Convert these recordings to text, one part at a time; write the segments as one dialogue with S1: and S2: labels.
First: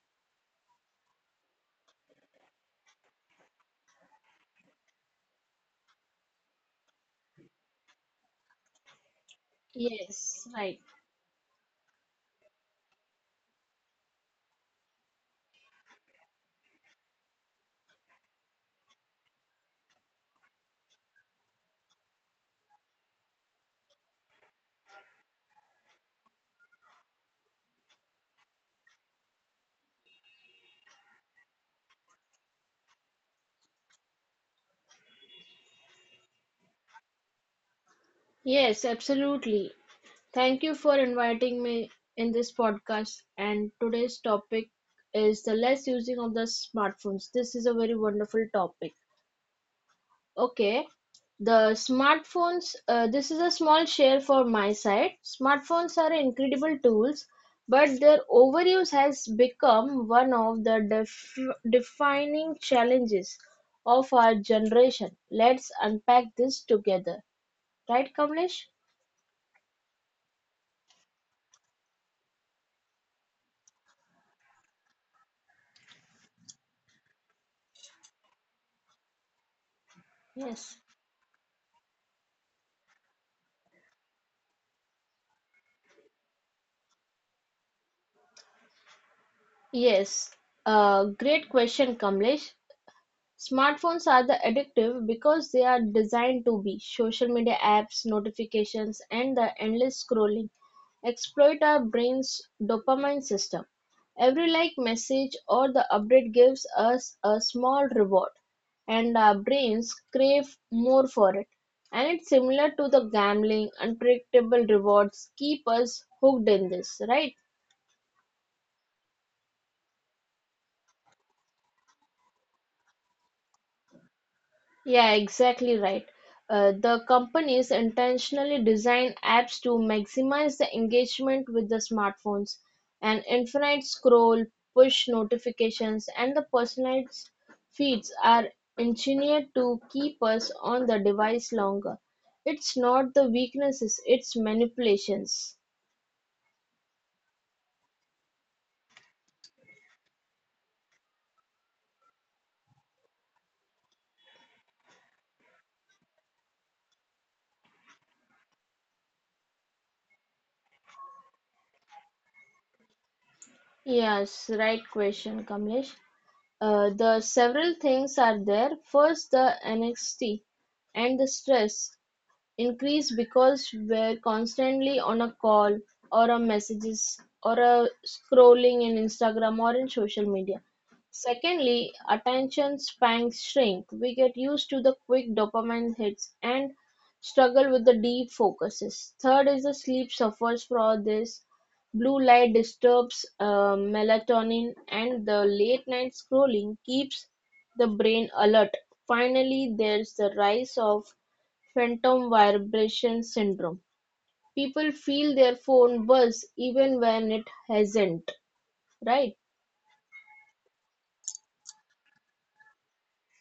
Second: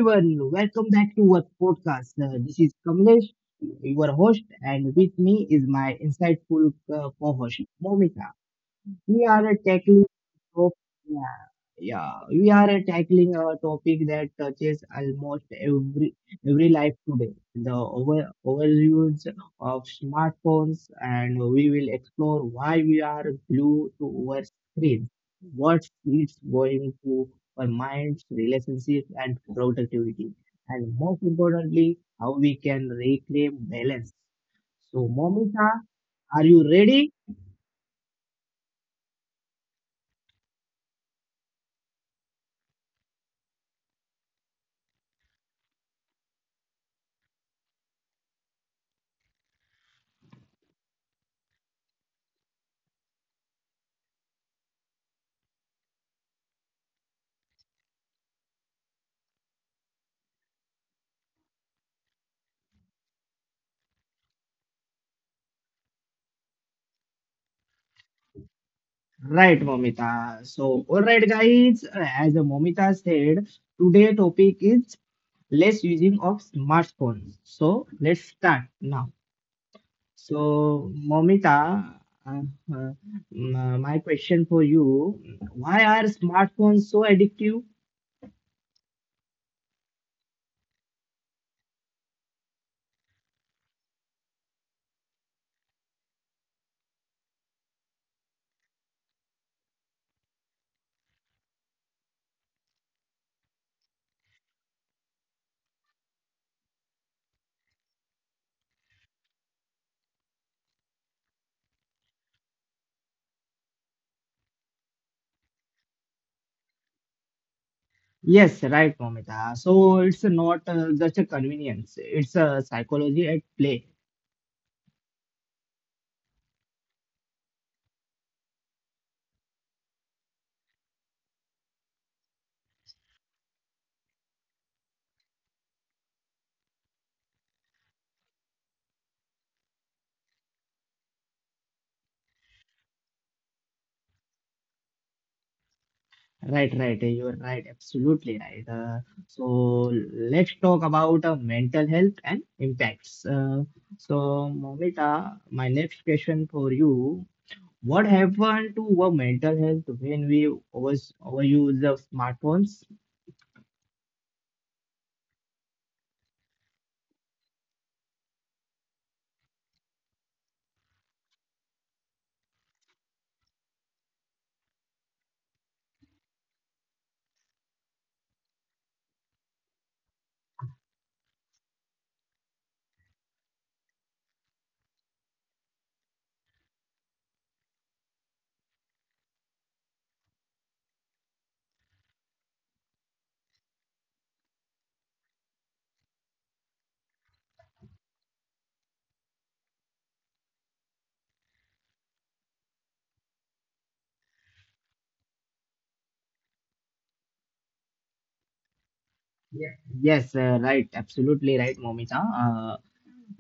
S1: everyone. Welcome back to our podcast. This is Kamlesh, your host, and with me is my insightful co-host, Momita. We are tackling
S2: Yes,
S1: top-
S2: right.
S1: yeah yeah we are tackling a topic that touches almost every life today, the overuse of smartphones. And we will explore why we are glued to our screen, what it's going to our minds, relationships, and productivity, and most importantly, how we can reclaim balance. So, Momita, are you ready?
S2: Yes, absolutely. Thank you for inviting me in this podcast. And today's topic is the less using of the smartphones. This is a very wonderful topic. Okay, the smartphones, this is a small share for my side. Smartphones are incredible tools, but their overuse has become one of the defining challenges of our generation. Let's unpack this together. Right, Kamlesh?
S1: Right, Momita. So, all right, guys, as Momita said, today topic is less using of smartphones. So, let's start now.
S2: Yes.
S1: So, Momita, uh, uh, my question for you, why are smartphones so addictive?
S2: Yes, great question, Kamlesh. Smartphones are the addictive because they are designed to be. Social media apps, notifications, and the endless scrolling exploit our brain's dopamine system. Every like message or the update gives us a small reward, and our brains crave more for it. And it's similar to the gambling, unpredictable rewards keep us hooked in this, right?
S1: Yes, right, Momita. So, it's not just a convenience, it's a psychology at play.
S2: Yeah, exactly right. The companies intentionally design apps to maximize the engagement with the smartphones. And infinite scroll, push notifications, and the personalized feeds are engineered to keep us on the device longer. It's not the weaknesses, it's manipulations.
S1: Right. You're right. Absolutely right. So let's talk about mental health and impacts. So, Momita, my next question for you: what happened to our mental health when we was overuse of smartphones?
S2: Yes, right question, Kamlesh. The several things are there. First, the anxiety and the stress increase because we're constantly on a call or a messages or a scrolling in Instagram or in social media. Secondly, attention spans shrink. We get used to the quick dopamine hits and struggle with the deep focuses. Third is the sleep suffers from this. Blue light disturbs melatonin, and the late night scrolling keeps the brain alert. Finally, there's the rise of phantom vibration syndrome. People feel their phone buzz even when it hasn't, right?
S1: Yeah. Yes, right. Absolutely right, Momita.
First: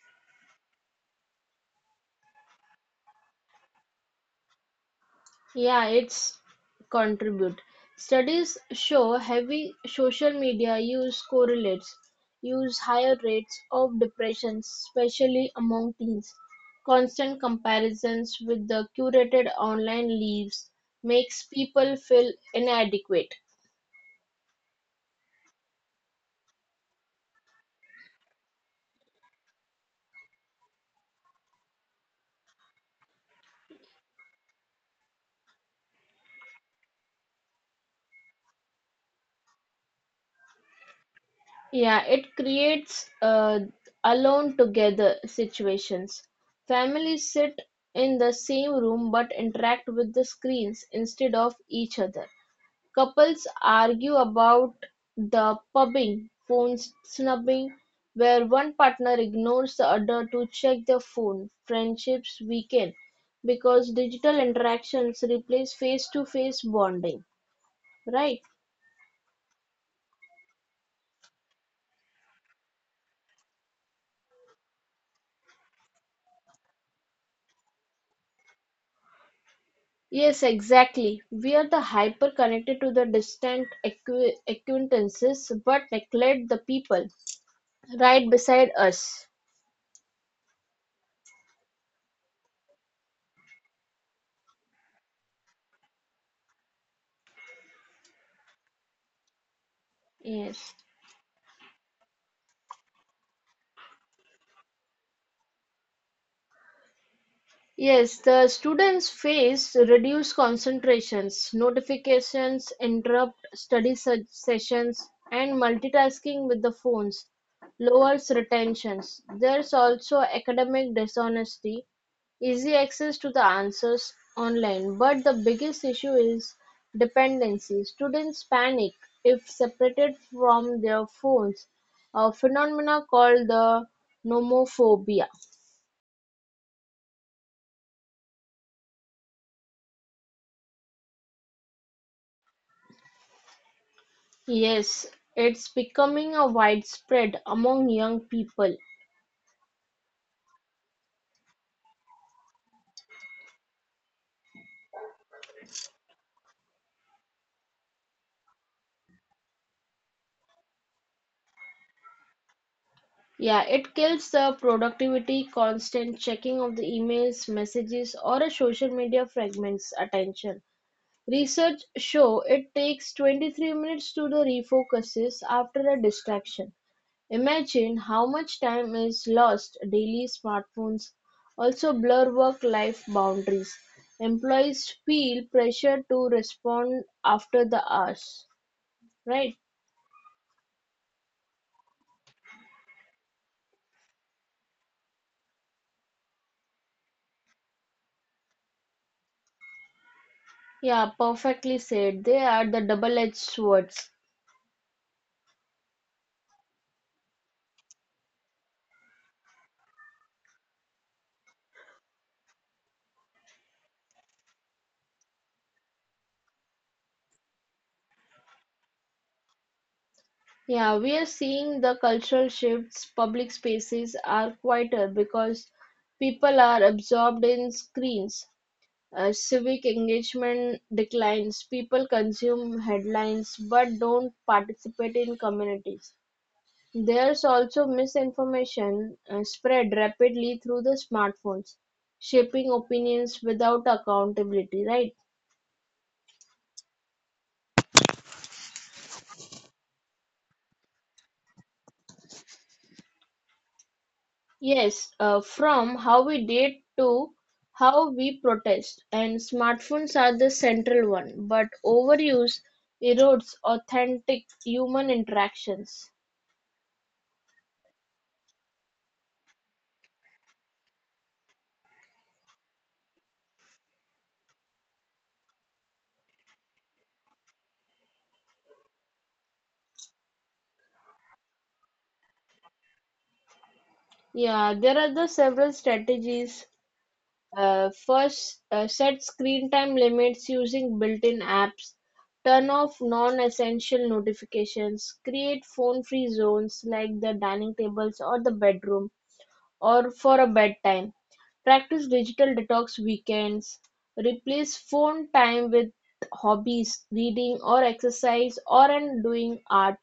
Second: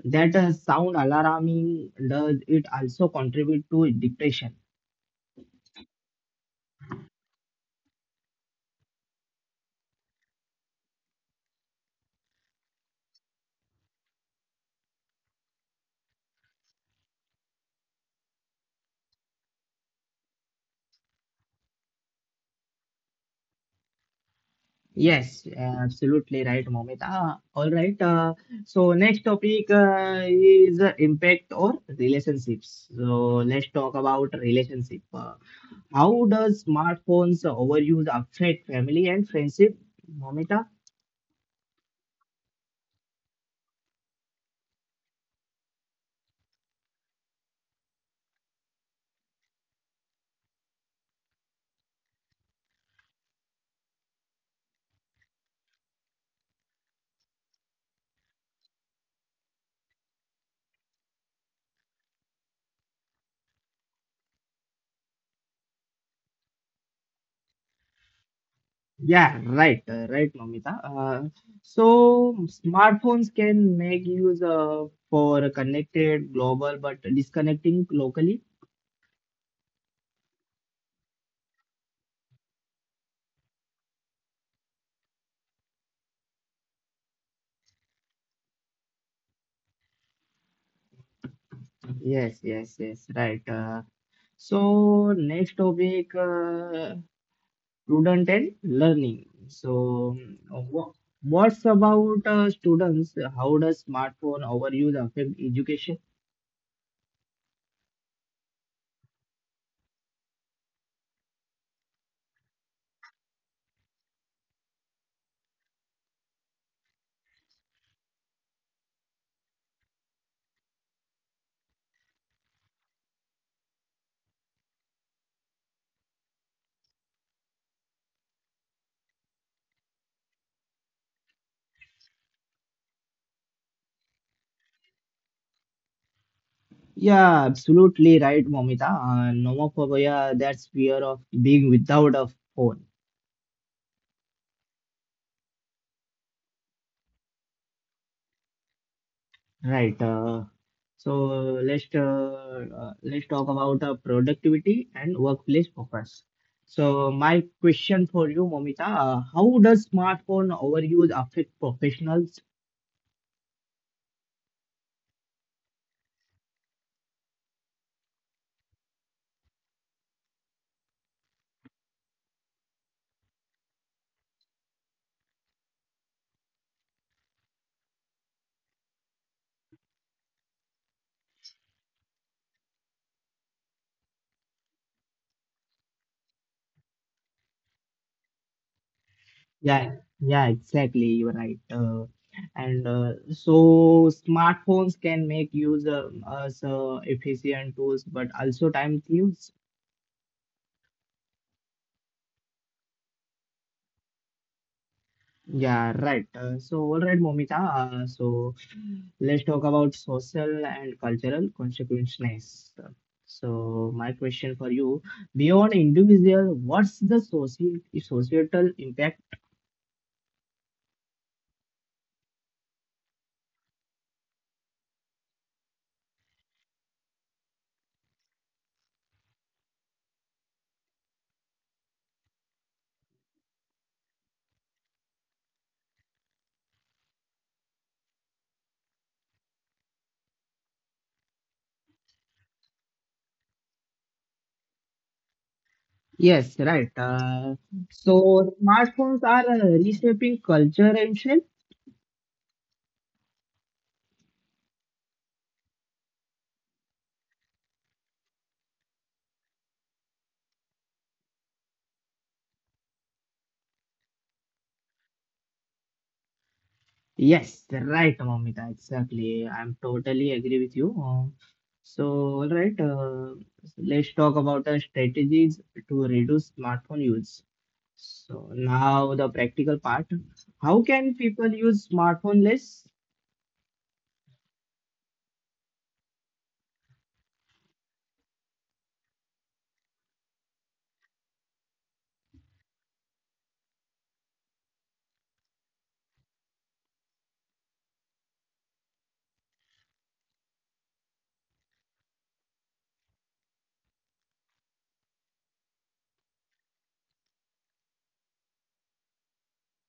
S1: That sound alarming. Does it also contribute to depression?
S2: Yeah, it's contribute. Studies show heavy social media use correlates use higher rates of depression, especially among teens. Constant comparisons with the curated online lives makes people feel inadequate.
S1: Yes, absolutely right, Momita. All right. So next topic is impact or relationships. So let's talk about relationship. How does smartphones overuse affect family and friendship, Momita?
S2: Yeah, it creates alone together situations. Families sit in the same room but interact with the screens instead of each other. Couples argue about the pubbing, phone snubbing, where one partner ignores the other to check their phone. Friendships weaken because digital interactions replace face to face bonding, right?
S1: Yeah, right, Momita. So smartphones can make use for connected global, but disconnecting locally.
S2: Yes, exactly. We are the hyper connected to the distant acquaintances but neglect the people right beside us.
S1: Yes, yes, yes, right. Uh, So next topic, student and learning. So
S2: Yes.
S1: wha- what's about students? How does smartphone overuse affect education?
S2: Yes, the students face reduced concentrations, notifications interrupt study sessions, and multitasking with the phones lowers retentions. There's also academic dishonesty, easy access to the answers online, but the biggest issue is dependency. Students panic if separated from their phones, a phenomena called the nomophobia.
S1: Yeah, absolutely right, Momita. Nomophobia, that's fear of being without a phone.
S2: Yes, it's becoming a widespread among young people.
S1: Right. So let's talk about productivity and workplace focus. So my question for you, Momita, how does smartphone overuse affect professionals?
S2: Yeah, it kills the productivity, constant checking of the emails, messages, or a social media fragments attention. Research show it takes 23 minutes to the refocuses after a distraction. Imagine how much time is lost daily smartphones also blur work life boundaries. Employees feel pressure to respond after the hours. Right.
S1: Yeah, Exactly. You're right. And so smartphones can make use as efficient tools, but also time thieves.
S2: Yeah, perfectly said. They are the double-edged swords.
S1: Yeah, right. So all right, Momita. So let's talk about social and cultural consequences. So, my question for you, beyond individual, what's the societal impact?
S2: Yeah, we are seeing the cultural shifts. Public spaces are quieter because people are absorbed in screens. Civic engagement declines. People consume headlines but don't participate in communities. There's also misinformation spread rapidly through the smartphones, shaping opinions without accountability, right?
S1: Yes, right. So, smartphones are reshaping culture and shape.
S2: Yes, from how we date to how we protest, and smartphones are the central one, but overuse erodes authentic human interactions.
S1: Yes, right, Mamita. Exactly. I'm totally agree with you. So, all right. Let's talk about the strategies to reduce smartphone use. So now the practical part. How can people use smartphone less?
S2: Yeah, there are the several strategies. First, set screen time limits using built-in apps. Turn off non-essential notifications. Create phone-free zones like the dining tables or the bedroom or for a bedtime. Practice digital detox weekends. Replace phone time with hobbies, reading or exercise or and doing art.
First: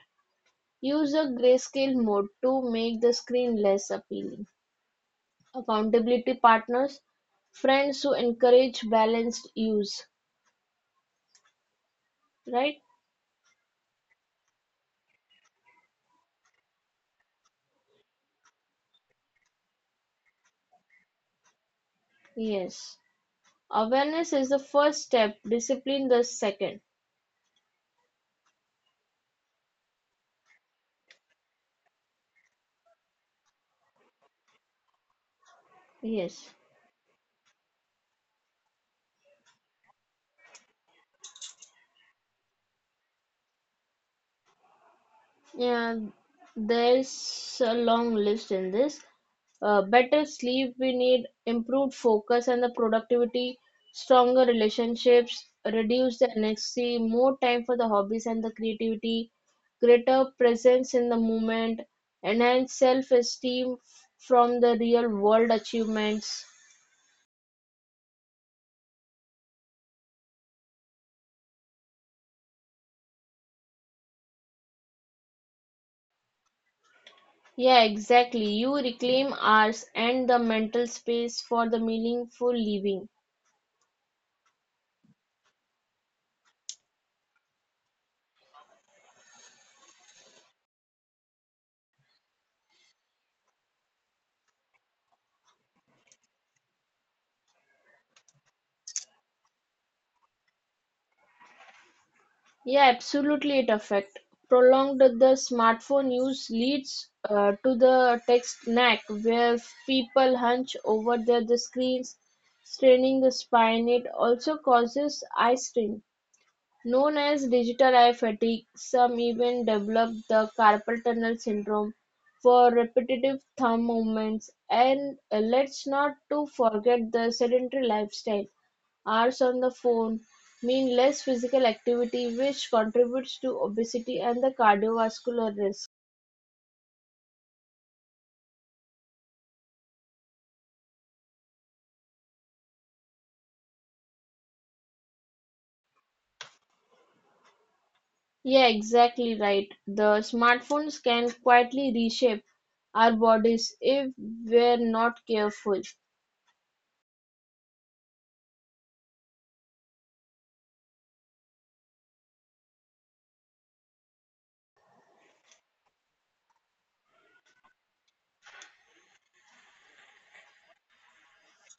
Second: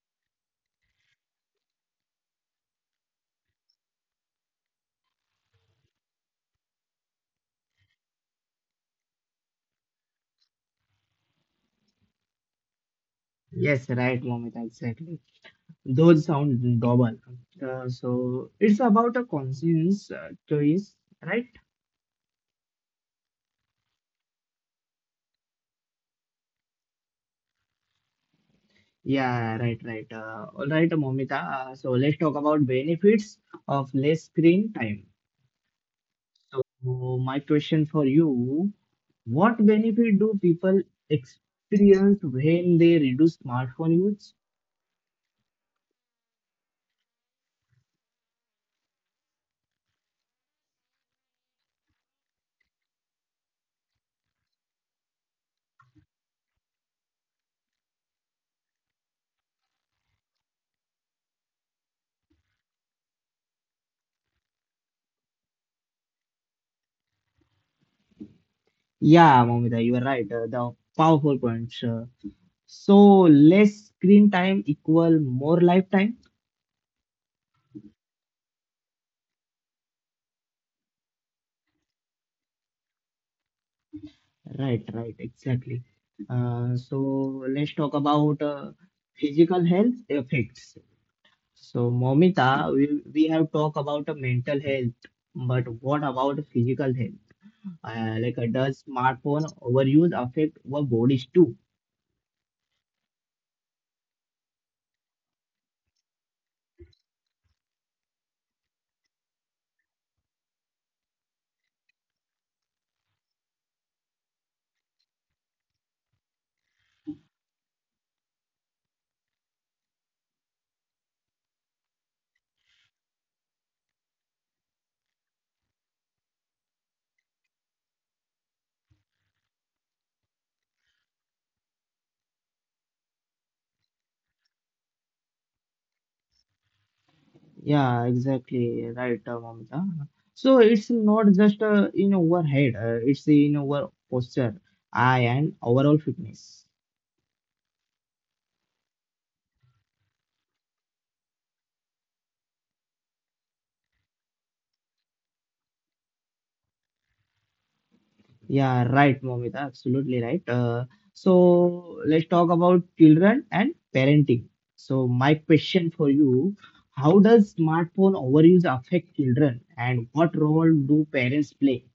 S2: Use a grayscale mode to make the screen less appealing. Accountability partners, friends who encourage balanced use, right?
S1: Yes, right, Momita, exactly. Those sound double. So it's about a conscience choice, right?
S2: Yes. Awareness is the first step, discipline the second.
S1: Yeah, right. All right, Momita. So let's talk about benefits of less screen time.
S2: Yes.
S1: So my question for you: what benefit do people experience when they reduce smartphone use?
S2: Yeah, there's a long list in this. Better sleep, we need improved focus and the productivity, stronger relationships, reduce the anxiety, more time for the hobbies and the creativity, greater presence in the moment, enhance self-esteem from the real world achievements.
S1: Yeah, Momita, you are right. The powerful points. So less screen time equal more lifetime.
S2: Yeah, exactly. You reclaim hours and the mental space for the meaningful living.
S1: Right, right, exactly. So let's talk about physical health effects. So Momita, we have talked about mental health, but what about physical health? Does smartphone overuse affect our bodies too?
S2: Yeah, absolutely it affect. Prolonged the smartphone use leads to the tech neck where people hunch over the screens, straining the spine. It also causes eye strain. Known as digital eye fatigue, some even develop the carpal tunnel syndrome for repetitive thumb movements. And let's not to forget the sedentary lifestyle. Hours on the phone mean less physical activity, which contributes to obesity and the cardiovascular risk.
S1: Yeah, exactly right, Mamita. So it's not just in our head, it's in our posture, eye, and overall fitness.
S2: Yeah, exactly right. The smartphones can quietly reshape our bodies if we're not careful.
S1: Yeah, right, Mamita, absolutely right. So let's talk about children and parenting. So my question for you, how does smartphone overuse affect children, and what role do parents play?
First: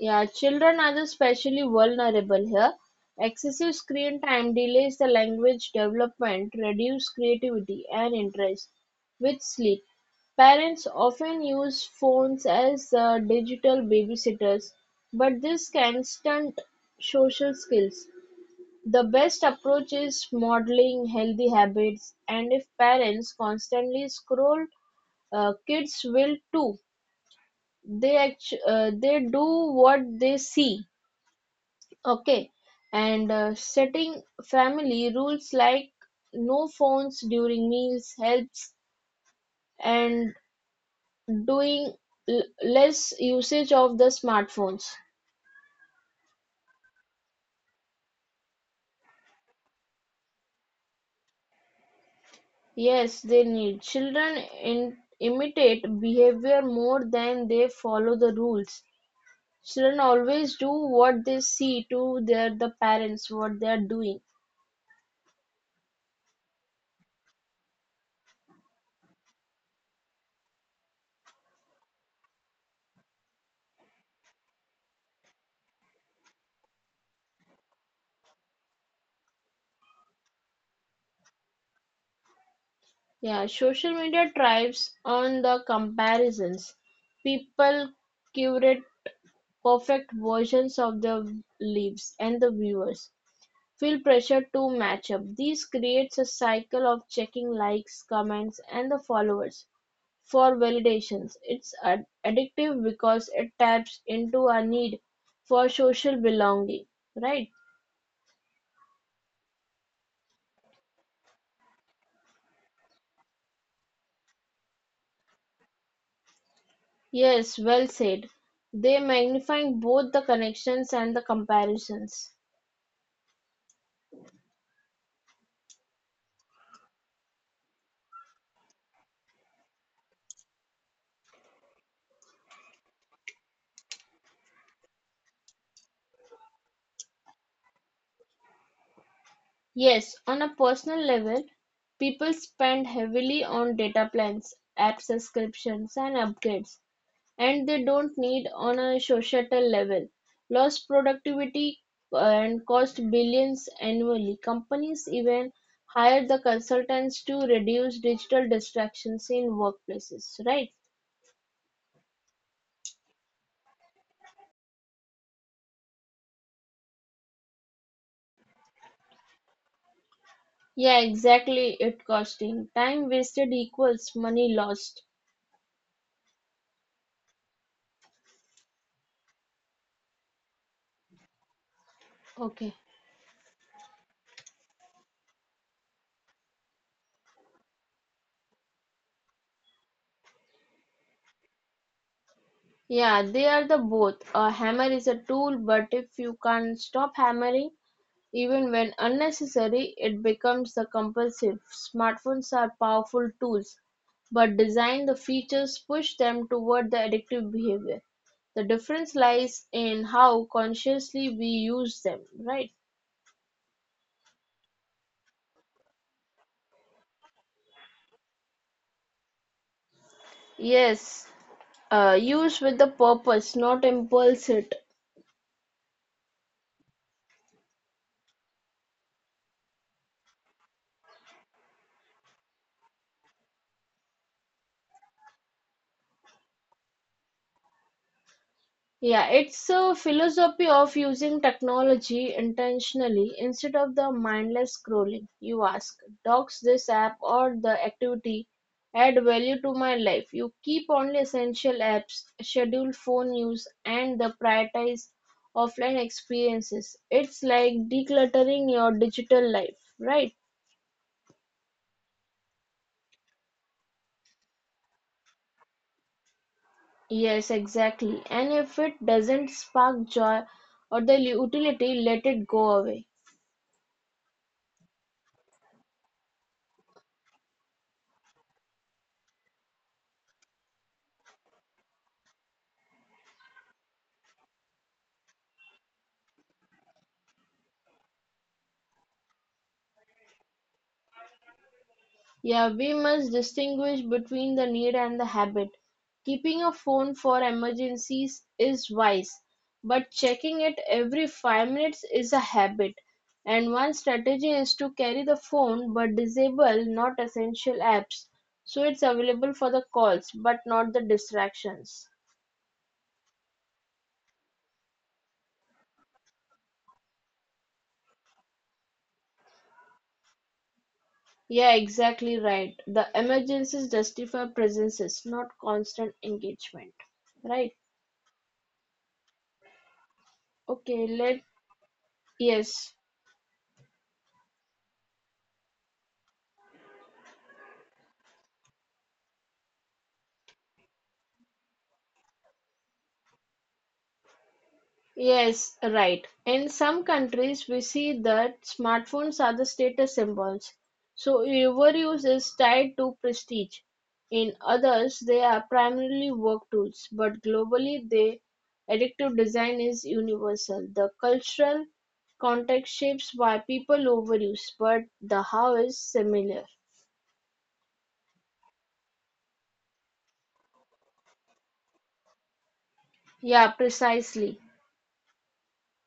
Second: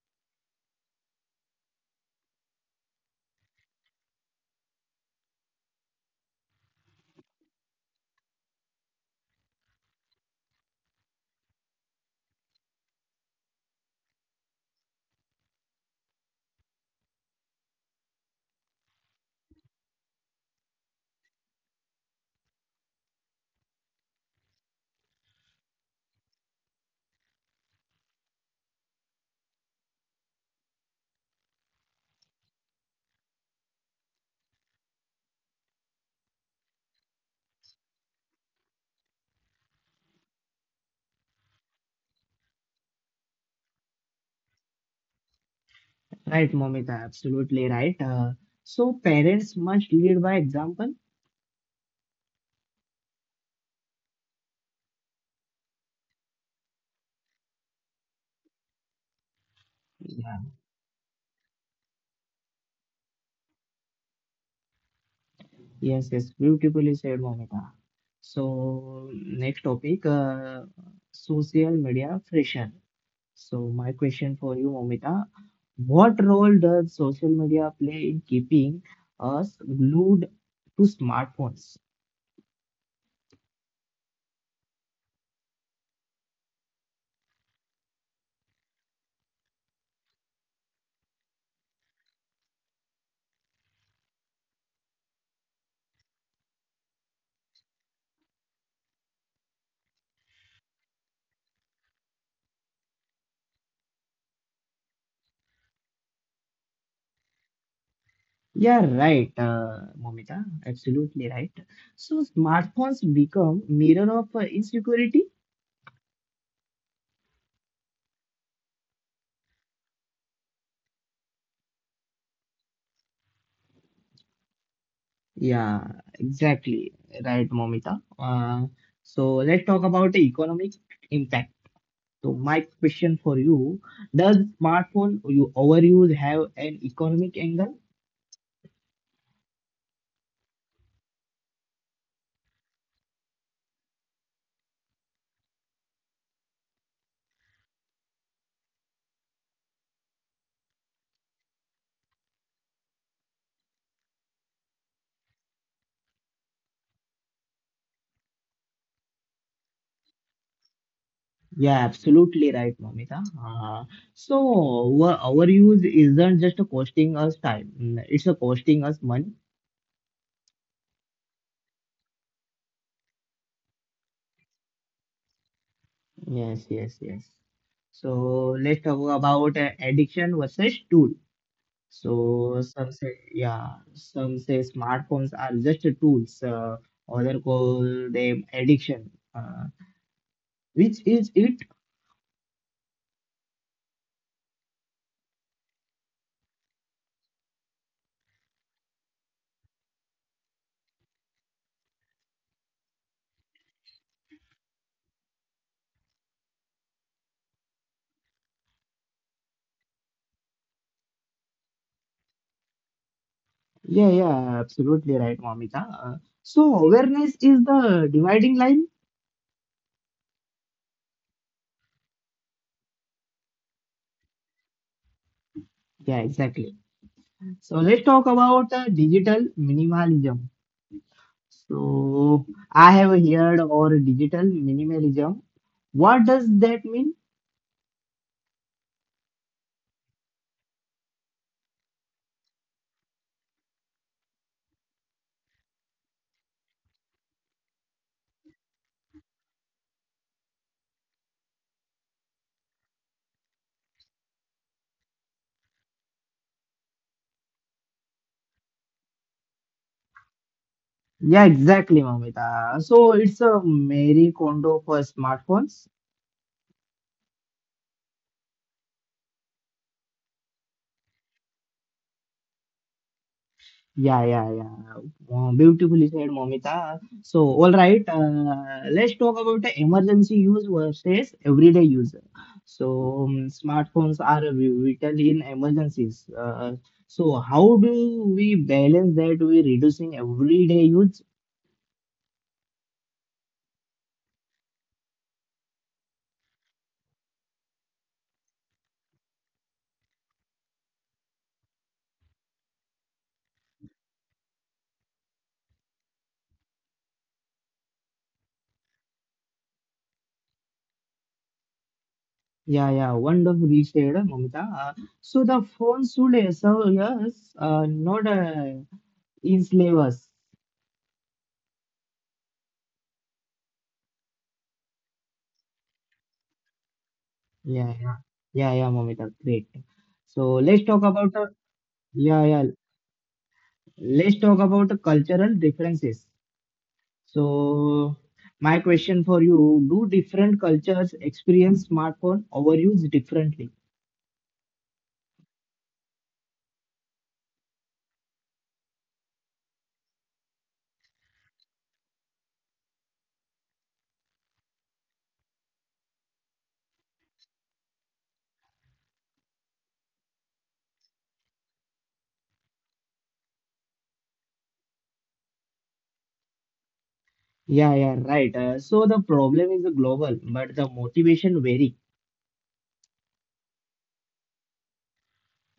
S2: Yeah, children are especially vulnerable here. Excessive screen time delays the language development, reduce creativity and interest with sleep. Parents often use phones as digital babysitters, but this can stunt social skills. The best approach is modeling healthy habits, and if parents constantly scroll, kids will too. They do what they see. Okay, and setting family rules like no phones during meals helps and doing less usage of the smartphones.
S1: Right, Mamita, absolutely right. So parents must lead by example.
S2: Yes, they need. Children imitate behavior more than they follow the rules. Children always do what they see to the parents what they are doing.
S1: Yes, yes, beautifully said, Momita. So, next topic, social media friction. So, my question for you, Momita, what role does social media play in keeping us glued to smartphones?
S2: Yeah, social media thrives on the comparisons. People curate perfect versions of the leaves, and the viewers feel pressure to match up. This creates a cycle of checking likes, comments, and the followers for validations. It's addictive because it taps into our need for social belonging, right?
S1: Yeah, right, Momita, absolutely right. So, smartphones become mirror of insecurity.
S2: Yes, well said. They magnifying both the connections and the comparisons.
S1: Yeah, exactly, right, Momita. So, let's talk about the economic impact. So my question for you, does smartphone you overuse have an economic angle?
S2: Yes, on a personal level, people spend heavily on data plans, app subscriptions, and upgrades, and they don't need on a societal level. Lost productivity and cost billions annually. Companies even hire the consultants to reduce digital distractions in workplaces, right?
S1: Yeah, absolutely right, Momita. So our overuse isn't just costing us time, it's a costing us money.
S2: Yeah, exactly. It costing time wasted equals money lost.
S1: Yes, yes, yes. So let's talk about addiction versus tool. So
S2: Okay.
S1: some say some say smartphones are just tools. Other call them addiction, uh, which is it?
S2: Yeah, they are the both. A hammer is a tool, but if you can't stop hammering, even when unnecessary, it becomes the compulsive. Smartphones are powerful tools, but design the features push them toward the addictive behavior. The difference lies in how consciously we use them, right?
S1: Yeah, Absolutely right, Momita. So awareness is the dividing line.
S2: Yes, use with the purpose, not impulse it.
S1: Yeah, exactly. So let's talk about digital minimalism. So I have heard or digital minimalism. What does that mean?
S2: Yeah, it's a philosophy of using technology intentionally instead of the mindless scrolling. You ask, does this app or the activity add value to my life? You keep only essential apps, schedule phone use, and the prioritize offline experiences. It's like decluttering your digital life, right?
S1: Yeah, exactly, Mamita. So it's a Mary Kondo for smartphones.
S2: Yes, exactly. And if it doesn't spark joy or the utility, let it go away.
S1: Yeah, yeah, yeah. Wow, beautifully said, Momita. So, all right, let's talk about the emergency use versus everyday use. So, smartphones are vital in emergencies. So, how do we balance that with reducing everyday use?
S2: Yeah, we must distinguish between the need and the habit. Keeping a phone for emergencies is wise, but checking it every 5 minutes is a habit. And one strategy is to carry the phone but disable not essential apps so it's available for the calls but not the distractions.
S1: Yeah, Wonderfully said, Momita. So, the phone should serve us, not enslave us.
S2: Yeah, exactly right. The emergencies justify presences, not constant engagement. Right?
S1: Yeah, yeah, yeah, Momita, great. So, let's
S2: Okay,
S1: talk
S2: let
S1: about yeah, yeah.
S2: yes.
S1: Let's talk about the cultural differences. So, my question for you, do different cultures experience smartphone overuse differently?
S2: Yes, right. In some countries, we see that smartphones are the status symbols, so overuse is tied to prestige. In others, they are primarily work tools, but globally, the addictive design is universal. The cultural context shapes why people overuse, but the how is similar.
S1: Yeah, Right. So the problem is global, but the motivation vary.
S2: Yeah, precisely.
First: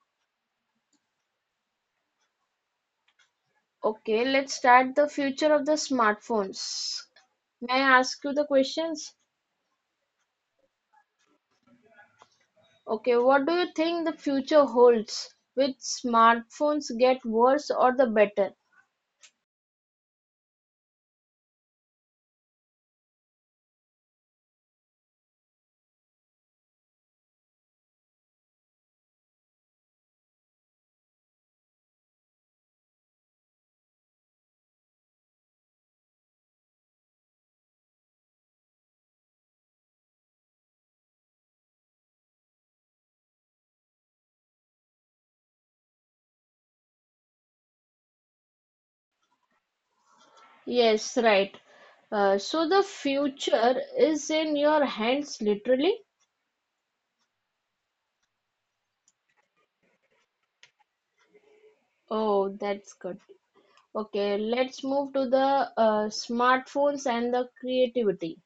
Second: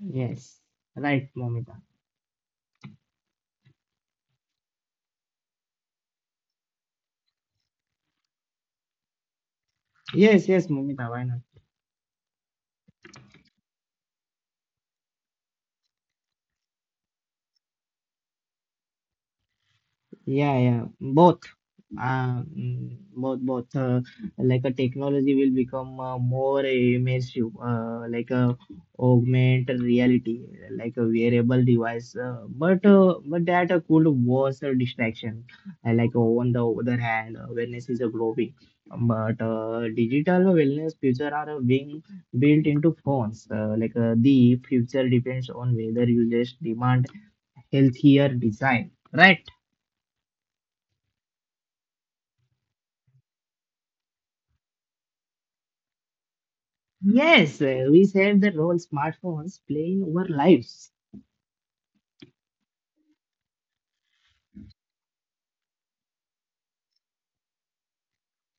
S1: Yes, right, Momita.
S2: Okay, let's start the future of the smartphones. May I ask you the questions?
S1: Yes, yes, Momita, why not?
S2: Okay, what do you think the future holds? Will smartphones get worse or the better?
S1: Yeah, Both. Both, both. Like a technology will become more immersive, like a augment reality, like a wearable device. But that could worse a distraction. Like on the other hand, wellness is a growing. But digital wellness future are being built into phones. The future depends on whether users demand healthier design, right?
S2: Yes, right. So the future is in your hands, literally.
S1: Yes, we said the role smartphones play in our lives.
S2: Oh, that's good. Okay, let's move to the smartphones and the creativity.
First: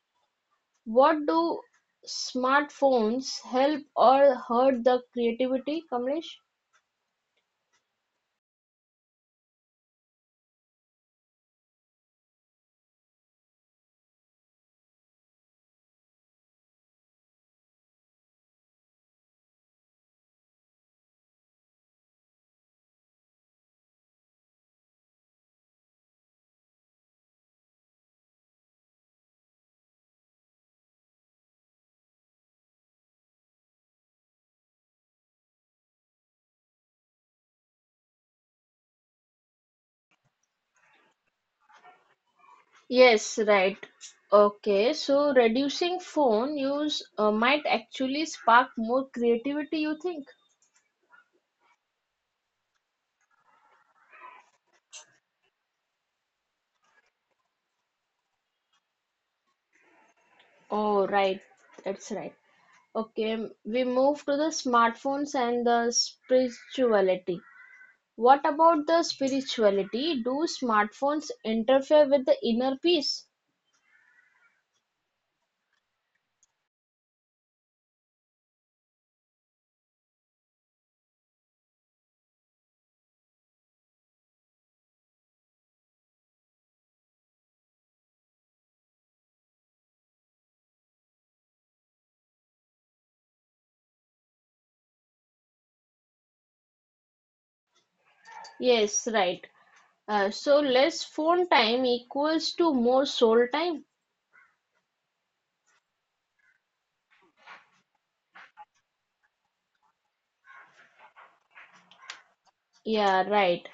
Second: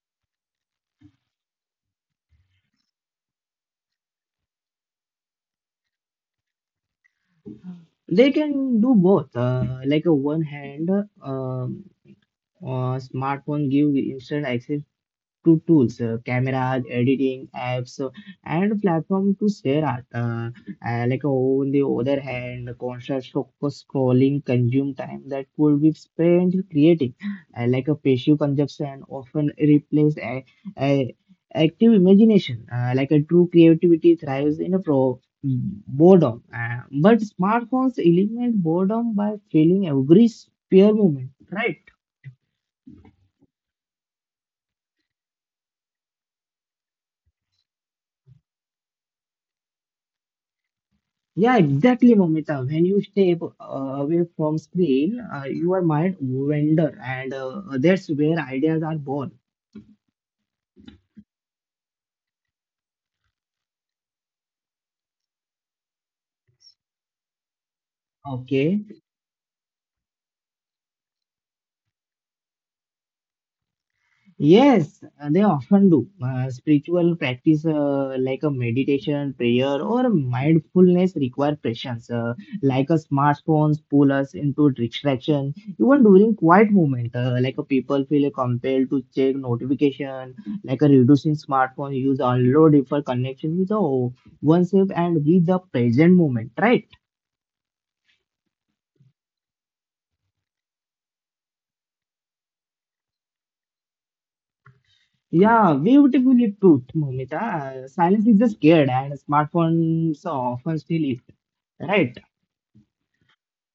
S2: What do smartphones help or hurt the creativity, Kamlesh?
S1: They can do both. Like a one hand, smartphone give instant access to tools, cameras, editing apps, and platform to share art. Like on the other hand, constant scrolling consume time that could be spent creating, like a passive consumption often replaced a active imagination. Like a true creativity thrives in a pro boredom. But smartphones eliminate boredom by filling every spare moment, right?
S2: Yes, right. Okay, so reducing phone use might actually spark more creativity, you think?
S1: Yeah, exactly, Momita. When you step away from screen, your mind wander, and that's where ideas are born.
S2: Oh, right. That's right. Okay, we move to the smartphones and the spirituality. What
S1: Okay.
S2: about the spirituality? Do smartphones interfere with the inner peace?
S1: Yes, they often do. Spiritual practice like a meditation, prayer, or mindfulness require patience. Like a smartphones pull us into distraction. Even during quiet moment, like a people feel compelled to check notification, like a reducing smartphone use unload for connection with the oneself and with the present moment, right?
S2: Yes, right. So less phone time equals to more soul time?
S1: Yeah, beautifully put, Momita. Silence is just scared, and smartphones often steal it. Right.
S2: Yeah, right.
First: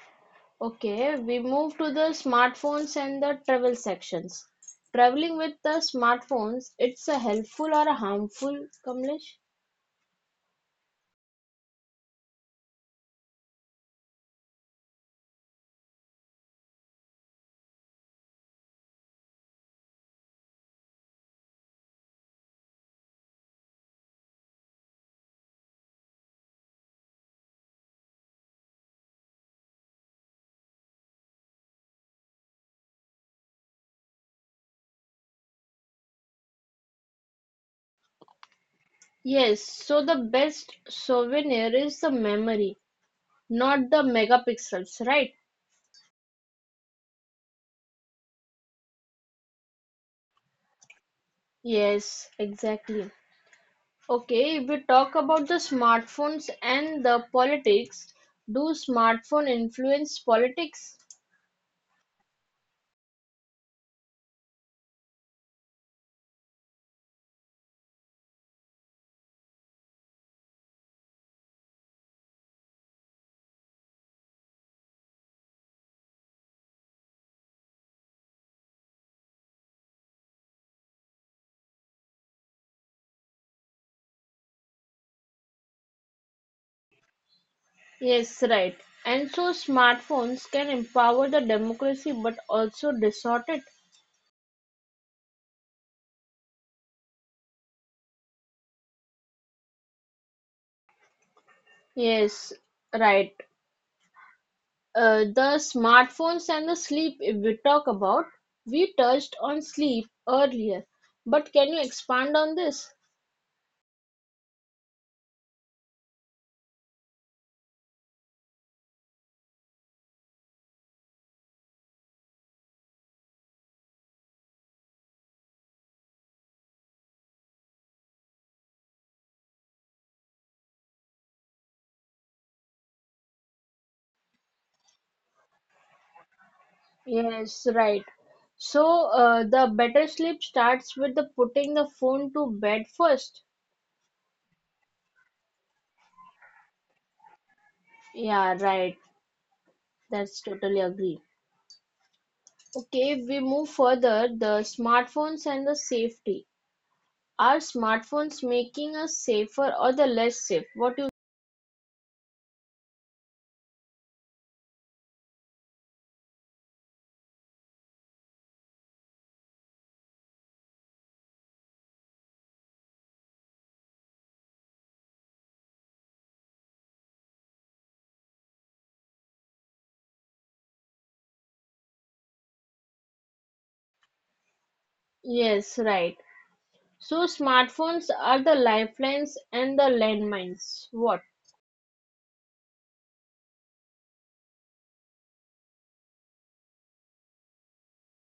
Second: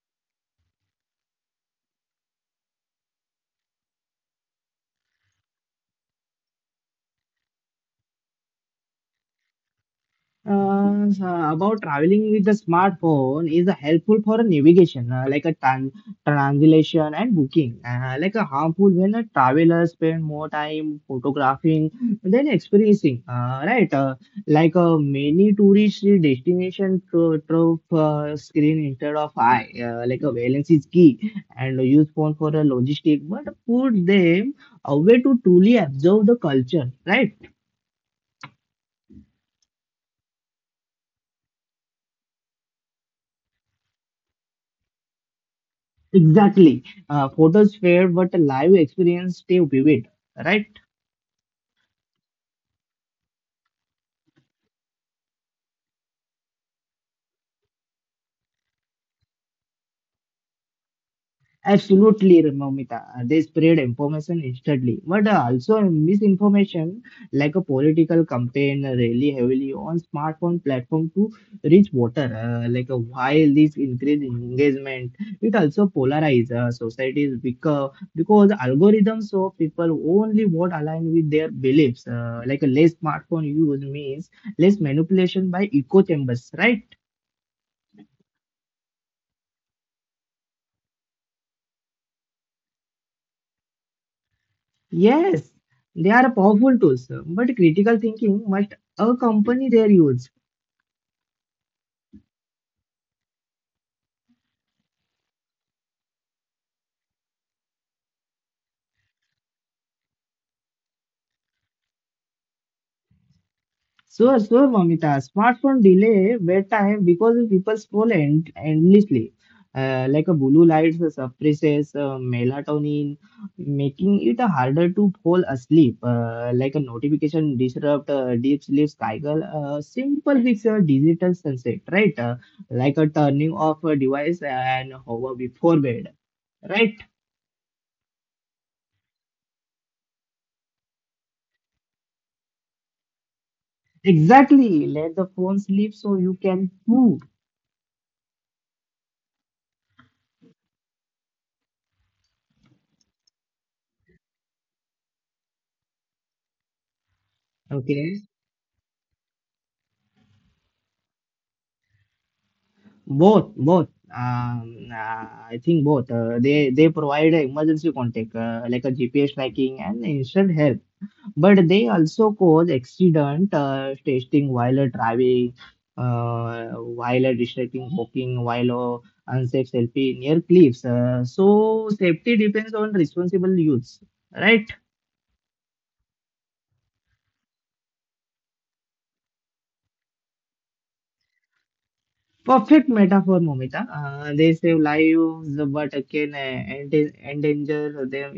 S2: Okay, we move to the smartphones and the travel sections. Traveling with the smartphones, it's a helpful or a harmful, Kamlesh?
S1: So about traveling with the smartphone is helpful for a navigation, like a translation and booking. Like a harmful when a traveler spend more time photographing than experiencing. Right, like many tourist destination through screen instead of eye. Like a balance is key, and use phone for a logistic, but put them away to truly observe the culture. Right.
S2: Yes, so the best souvenir is the memory, not the megapixels, right?
S1: Exactly. Photos fade, but live experience stay vivid, right?
S2: Yes, exactly. Okay, if we talk about the smartphones and the politics, do smartphone influence politics?
S1: Absolutely, Mamita. They spread information instantly, but also misinformation like a political campaign really heavily on smartphone platform to reach voter. While this increase in engagement, it also polarize societies because algorithms show people only what align with their beliefs. Like a less smartphone use means less manipulation by echo chambers, right?
S2: Yes, right. And so smartphones can empower the democracy but also distort it.
S1: Yes, they are powerful tools, but critical thinking must accompany their use.
S2: Yes, right. The smartphones and the sleep, if we talk about, we touched on sleep earlier, but can you expand on this?
S1: Sure, sure, Mamita, smartphone delay bedtime because people scroll endlessly. Like a blue light suppresses melatonin, making it harder to fall asleep. Like a notification disrupt deep sleep cycle. Simple fix a digital sunset, right? Like a turning off a device and hover before bed, right?
S2: Yes, right. So, the better sleep starts with the putting the phone to bed first.
S1: Exactly. Let the phone sleep so you can move.
S2: Yeah, right. That's totally agree. Okay, if we move further, the smartphones and the safety. Are
S1: Okay.
S2: smartphones making us safer or the less safe? What you
S1: Both, both. Um, uh, I think both. They provide a emergency contact like a GPS tracking and instant help, but they also cause accident, testing while driving, uh, while distracting walking, while unsafe selfie near cliffs. So safety depends on responsible use, right?
S2: Yes, right. So smartphones are the lifelines and the landmines. What?
S1: Perfect metaphor, Momita. They save lives, but again, endanger them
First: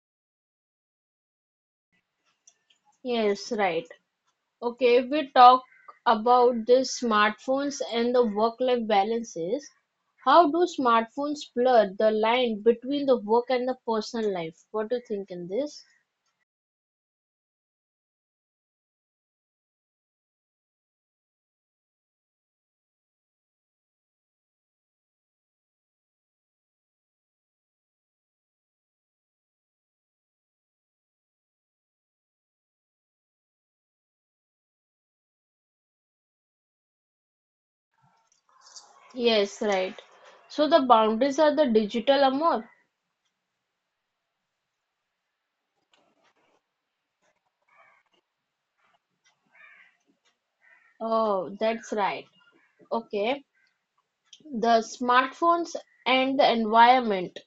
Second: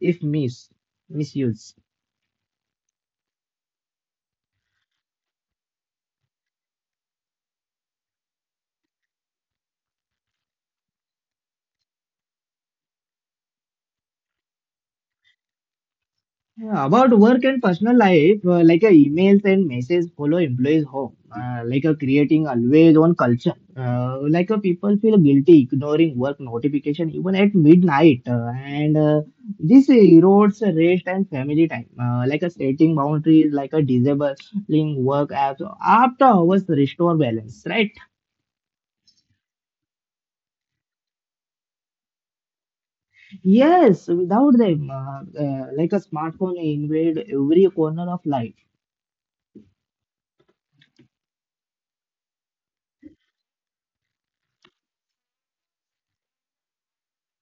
S1: if misuse.
S2: Yes, right. Okay, if we talk about the smartphones and the work-life balances. How do smartphones blur the line between the work and the personal life? What do you think in this?
S1: Yeah, about work and personal life, emails and messages follow employees home, creating always on culture. People feel guilty ignoring work notification even at midnight, and this erodes rest and family time. Setting boundaries, like a disabling work apps after hours restore balance, right?
S2: Yes, right. So the boundaries are the digital amor.
S1: Yes, without them, like a smartphone invade every corner of life.
S2: Oh, that's right. Okay. The smartphones and the environment.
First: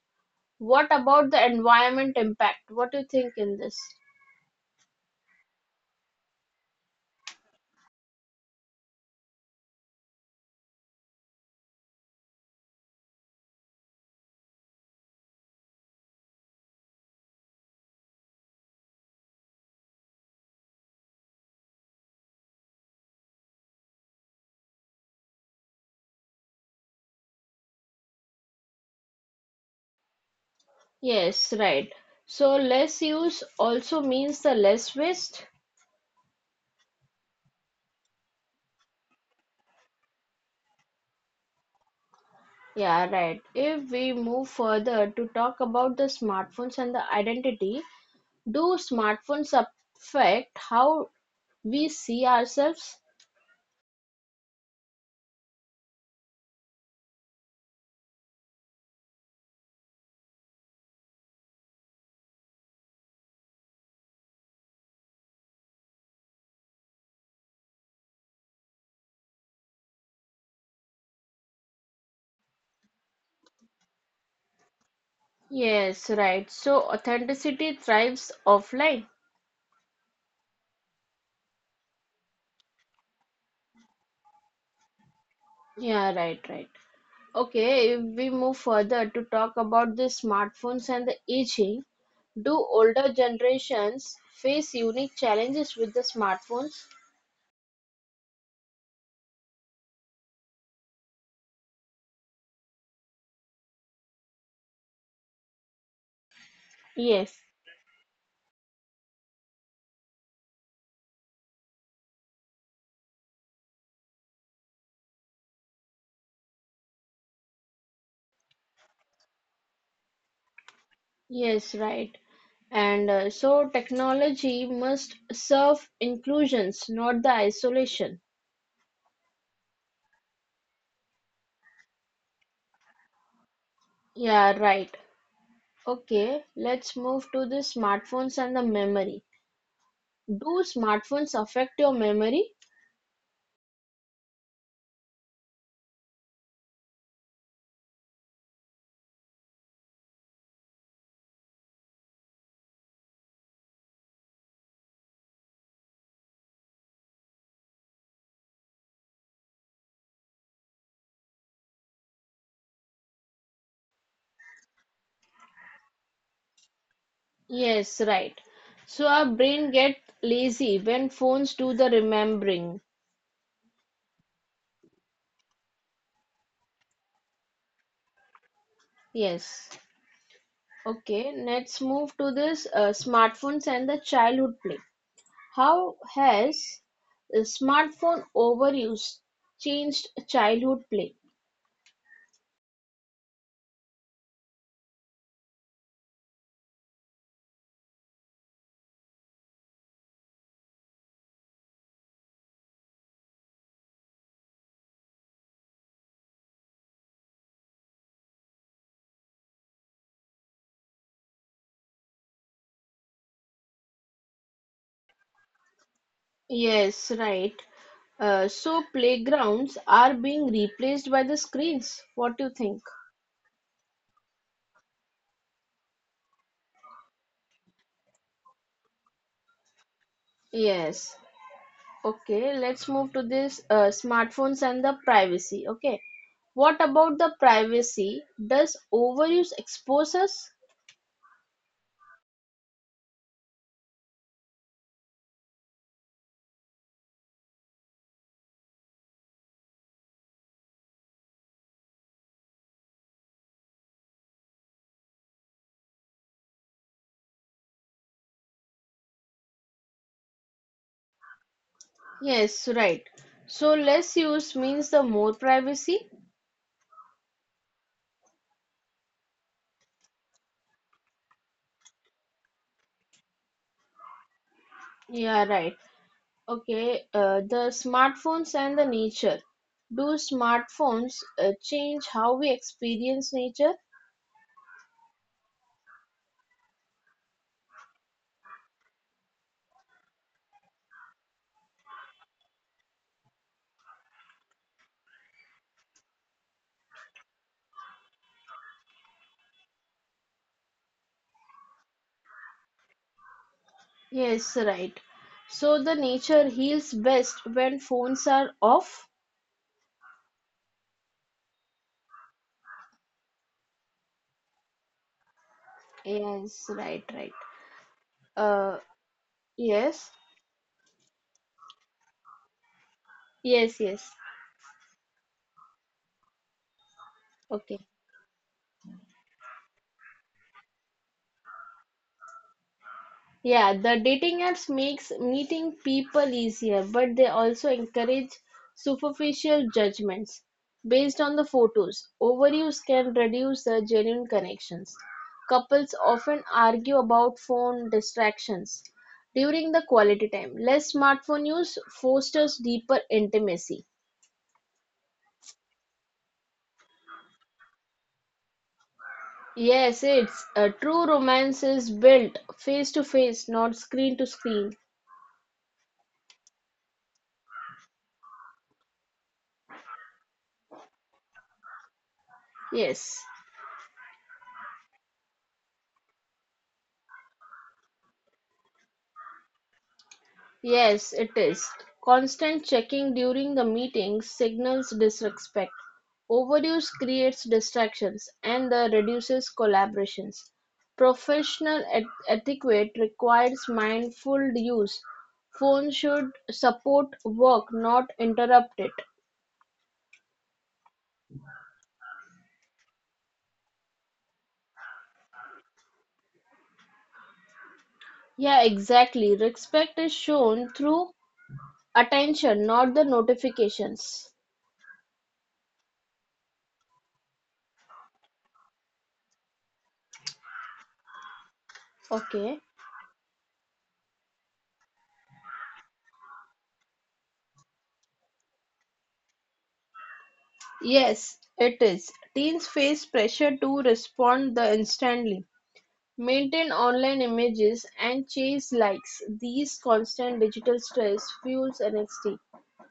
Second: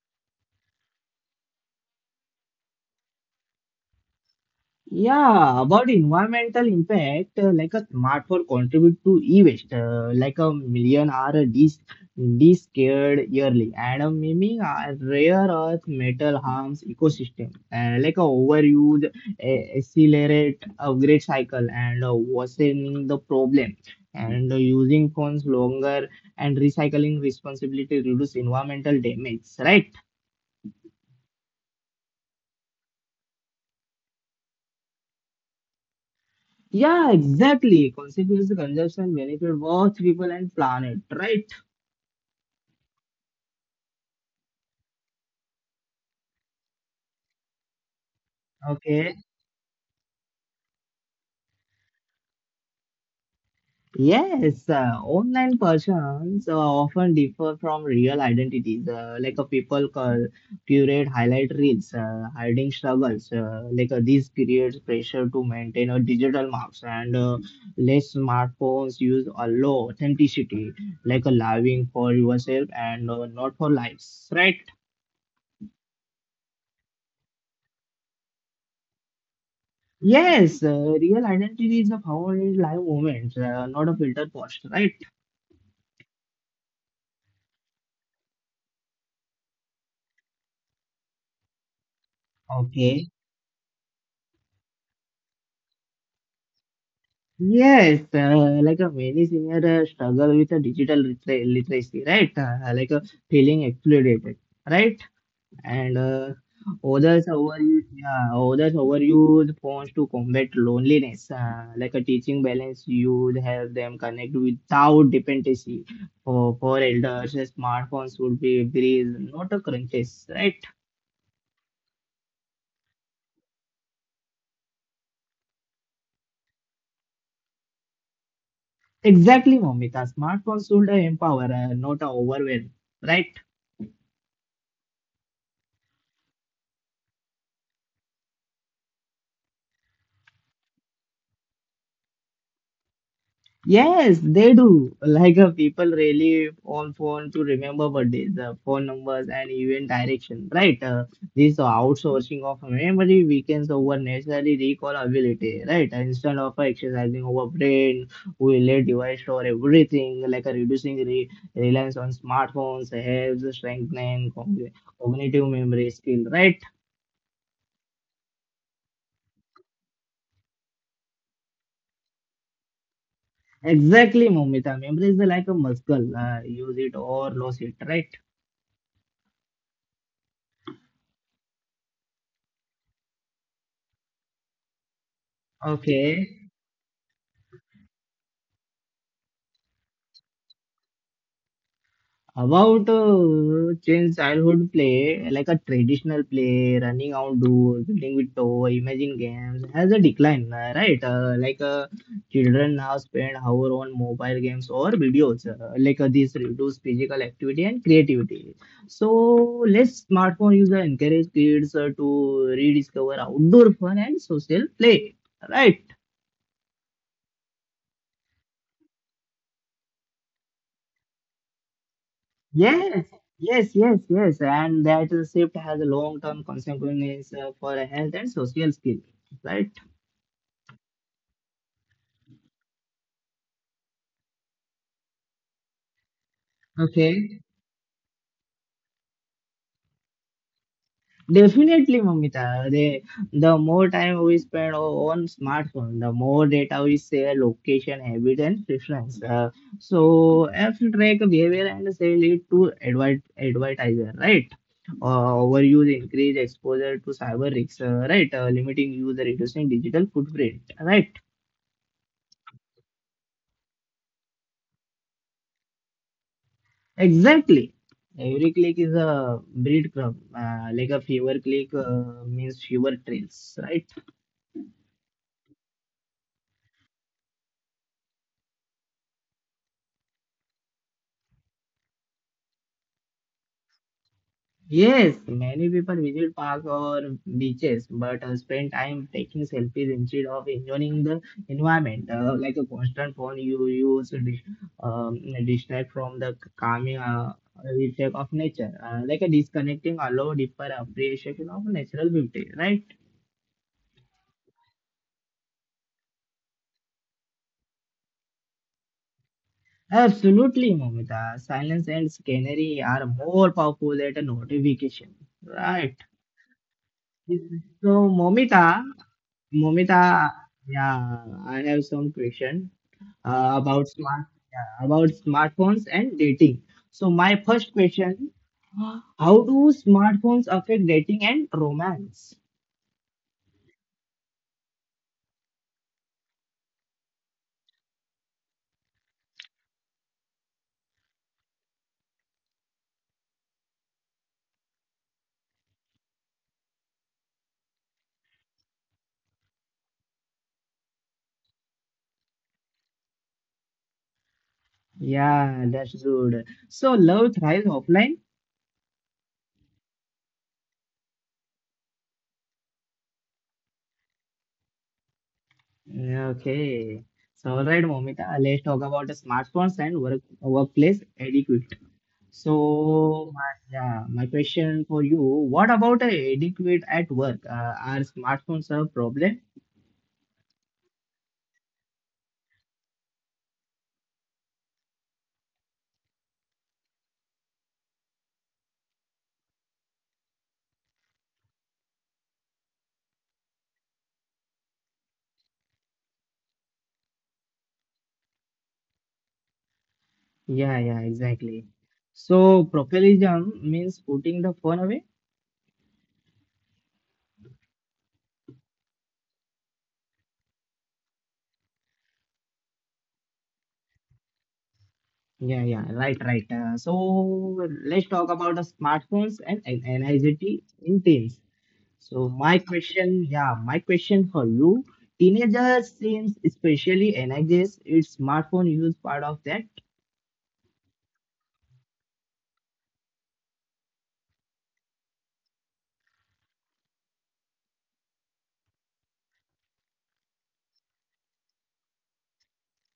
S2: What about the environment impact? What do you think in this?
S1: Yeah, about environmental impact, like a smartphone contribute to e-waste, like a million are discarded yearly, and miming rare earth metal harms ecosystem, like a overuse accelerate upgrade cycle and worsening the problem, and using phones longer and recycling responsibility reduce environmental damage, right?
S2: Yes, right. So less use also means the less waste.
S1: Yeah, exactly. Consequence to consumption benefit both people and planet, right?
S2: Yeah, right. If we move further to talk about the smartphones and the identity, do
S1: Okay.
S2: smartphones affect how we see ourselves?
S1: Yes, online persons often differ from real identities. Like a people call, curate highlight reels, hiding struggles. This creates pressure to maintain a digital marks and less smartphones use a low authenticity, like a living for yourself and not for likes, right?
S2: Yes, right. So authenticity thrives offline.
S1: Yes, real identity is a powerful live moment, not a filter post, right?
S2: Yeah, right, right. Okay, if we move further to talk about the smartphones and the aging, do
S1: Okay.
S2: older generations face unique challenges with the smartphones?
S1: Yes, like a many senior struggle with a digital literacy, right? Like a feeling excluded, right? And others
S2: Yes.
S1: overuse, yeah, others overuse phones to combat loneliness. Like a teaching balance, you would have them connect without dependency. For elders, smartphones would be a breeze, not a crunches, right?
S2: Yes, right. And So technology must serve inclusions, not the isolation.
S1: Exactly, Momita. Smartphones should empower, not overwhelm, right?
S2: Yeah, right. Okay, let's move to the smartphones and the memory. Do smartphones affect your memory?
S1: Yes, they do. People really on phone to remember birthdays, phone numbers, and even direction, right? This outsourcing of memory weakens over necessary recall ability, right? Instead of exercising our brain, we let device store everything, reducing re reliance on smartphones helps strengthen cognitive memory skill, right?
S2: Yes, right. So our brain get lazy when phones do the remembering.
S1: Exactly, Momita. Memory is like a muscle. Use it or lose it, right?
S2: Yes. Okay, let's move to this smartphones and the childhood play. How
S1: Okay.
S2: has the smartphone overuse changed childhood play?
S1: About change childhood play, like a traditional play, running outdoors, building with toy, imagine games, has a decline, right? Children now spend hour on mobile games or videos. This reduce physical activity and creativity. So less smartphone user encourage kids to rediscover outdoor fun and social play, right?
S2: Yes, right. So playgrounds are being replaced by the screens. What do you think?
S1: Yes, yes, yes, yes. And that shift has a long-term consequences for health and social skill, right?
S2: Yes. Okay, let's move to this smartphones and the privacy. Okay. What about the
S1: Okay.
S2: privacy? Does overuse expose us?
S1: Definitely, Mamita. The more time we spend on smartphone, the more data we share, location, habit, and preference. So, apps track behavior and sell it to advertiser, right? Overuse increase exposure to cyber risks, right? Limiting user, reducing digital footprint, right?
S2: Yes, right. So less use means the more privacy.
S1: Exactly. Every click is a breadcrumb, like a fewer click means fewer trails, right?
S2: Yeah, right. Okay, the smartphones and the nature. Do smartphones change how we experience nature?
S1: Yes, many people visit park or beaches, but spend time taking selfies instead of enjoying the environment. Like a constant phone, you use to distract from the calming effect of nature. Like a disconnecting allow deeper appreciation of natural beauty, right?
S2: Yes, right. So the nature heals best when phones are off.
S1: Absolutely, Momita. Silence and scenery are more powerful than a notification. Right.
S2: Yes, right, right.
S1: So, Momita,
S2: Uh, yes,
S1: Momita, yeah, I have some question uh,
S2: yes,
S1: about
S2: yes.
S1: smart yeah, about smartphones and dating. So, my first
S2: Okay.
S1: question: How do smartphones affect dating and romance?
S2: Yeah, the dating apps makes meeting people easier, but they also encourage superficial judgments based on the photos. Overuse can reduce the genuine connections. Couples often argue about phone distractions during the quality time. Less smartphone use fosters deeper intimacy.
S1: Yeah, that's good. So, love thrives offline.
S2: Yes, it's a true romance is built face to face, not screen to screen.
S1: Yeah, okay. So, all right, Momita, let's talk about the smartphones and workplace etiquette.
S2: Yes.
S1: So, my question for you, what about etiquette at work? Are smartphones a problem?
S2: Yes, it is. Constant checking during the meeting signals disrespect. Overuse creates distractions and the reduces collaborations. Professional etiquette requires mindful use. Phone should support work, not interrupt it.
S1: Yeah, yeah, exactly. So, professionalism means putting the phone away.
S2: Yeah, exactly. Respect is shown through attention, not the notifications.
S1: Yeah, yeah, right, right. So, let's talk about the smartphones and anxiety in teams. So my
S2: Okay.
S1: question, yeah, my question for you, teenagers seems especially energized. Is smartphone use part of that?
S2: Yes, it is. Teens face pressure to respond the instantly, maintain online images, and chase likes. These constant digital stress fuels anxiety.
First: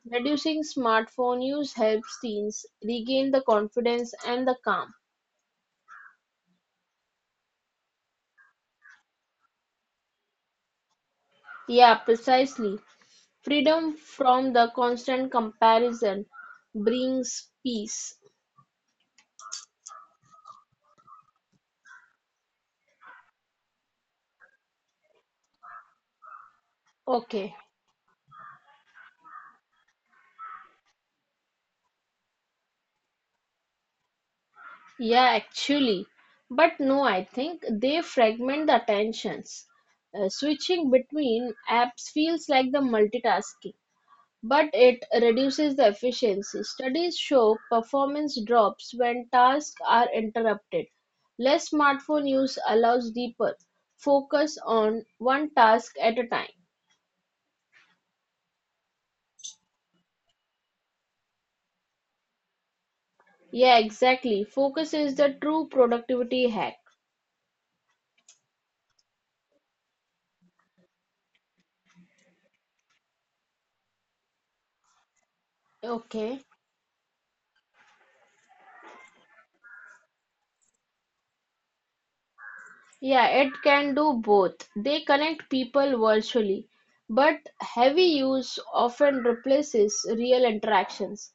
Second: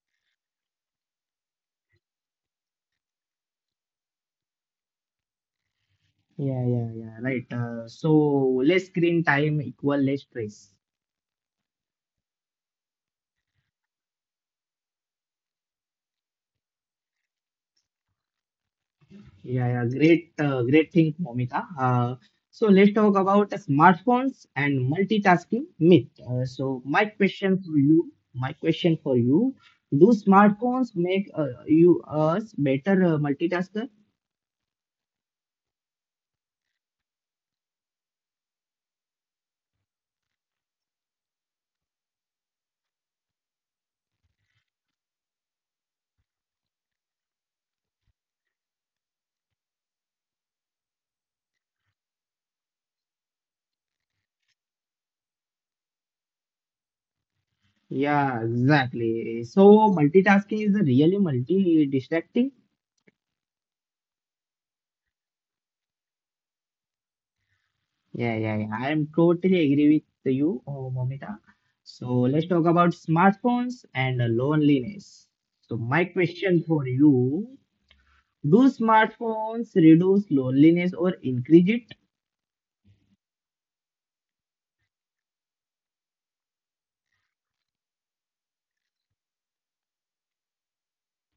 S2: Reducing smartphone use helps teens regain the confidence and the calm.
S1: Yeah, yeah, yeah. Right. So less screen time equal less stress.
S2: Yeah, precisely. Freedom from the constant comparison brings peace.
S1: Yeah, yeah. Great, great thing, Momita. So let's talk about the smartphones and multitasking myth. Uh, so my
S2: Okay.
S1: question for you, my question for you, do smartphones make you us better multitaskers?
S2: Yeah, actually. But no, I think they fragment the attentions. Switching between apps feels like the multitasking, but it reduces the efficiency. Studies show performance drops when tasks are interrupted. Less smartphone use allows deeper focus on one task at a time.
S1: Yeah, exactly. So multitasking is really multi-distracting.
S2: Yeah, exactly. Focus is the true productivity hack.
S1: Yeah, yeah, yeah. I am totally agree with you, oh, Momita. So let's talk about smartphones and loneliness. So my
S2: Okay.
S1: question for you, do smartphones reduce loneliness or increase it?
S2: Yeah, it can do both. They connect people virtually, but heavy use often replaces real interactions.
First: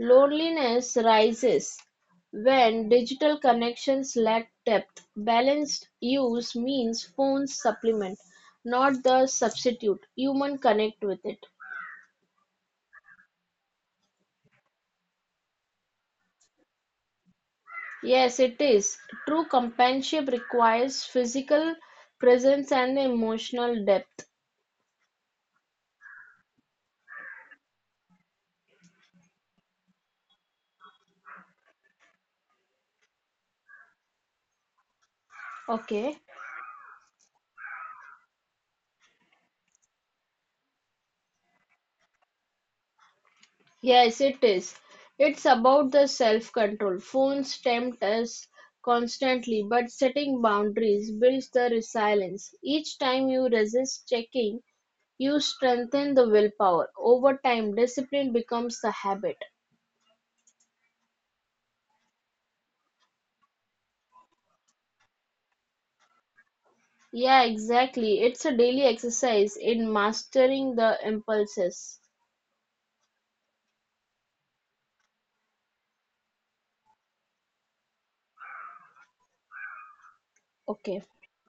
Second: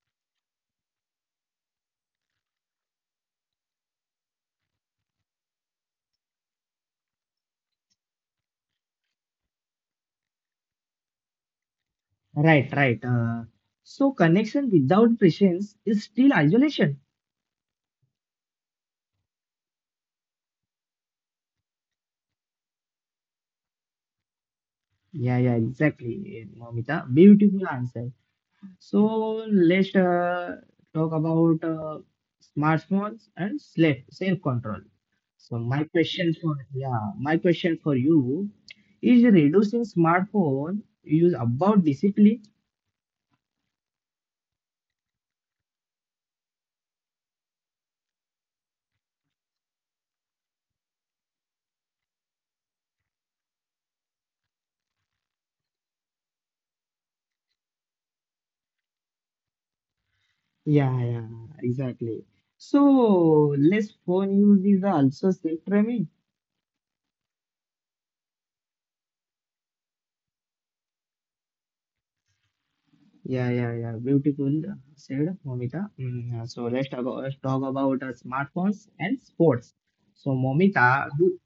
S2: Loneliness rises when digital connections lack depth. Balanced use means phones supplement, not the substitute. Human connect with it.
S1: Right, right. So connection without presence is still isolation.
S2: Yes, it is. True companionship requires physical presence and emotional depth.
S1: Yeah, yeah, exactly, Momita. Beautiful answer. So let's talk about smartphones and self control. So my
S2: Okay.
S1: question for yeah, my question for you is reducing smartphone use about discipline?
S2: Yes, it is. It's about the self control. Phones tempt us constantly, but setting boundaries builds the resilience. Each time you resist checking, you strengthen the willpower. Over time, discipline becomes the habit.
S1: Yeah, yeah, exactly. So less phone use is also self training.
S2: Yeah, exactly. It's a daily exercise in mastering the impulses.
S1: Yeah, yeah, yeah. Beautiful said, Momita. Mm, let's talk about smartphones and sports. So
S2: Okay.
S1: Momita, do.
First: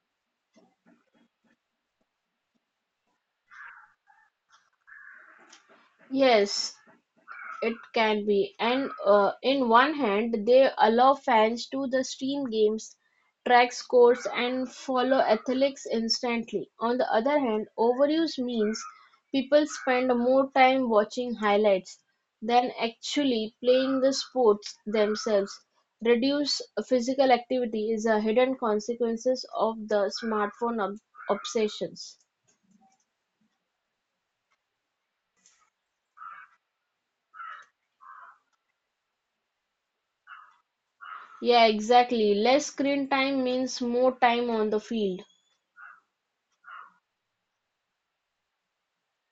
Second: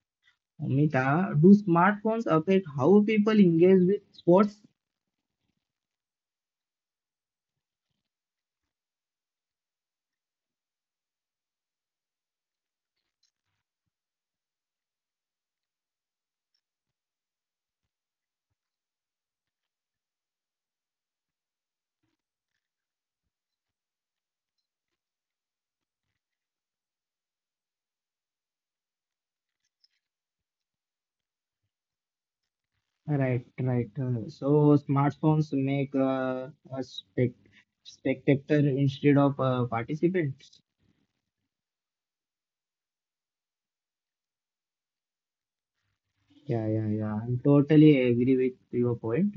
S1: Mita, do smartphones affect how people engage with sports?
S2: Yes, it can be, and in one hand, they allow fans to the stream games, track scores, and follow athletics instantly. On the other hand, overuse means people spend more time watching highlights than actually playing the sports themselves. Reduce physical activity is a hidden consequences of the smartphone obsessions.
S1: Right, right. So smartphones make a spectator instead of participants.
S2: Yeah, exactly. Less screen time means more time on the field.
S1: Yeah, yeah, yeah. I totally agree with your point.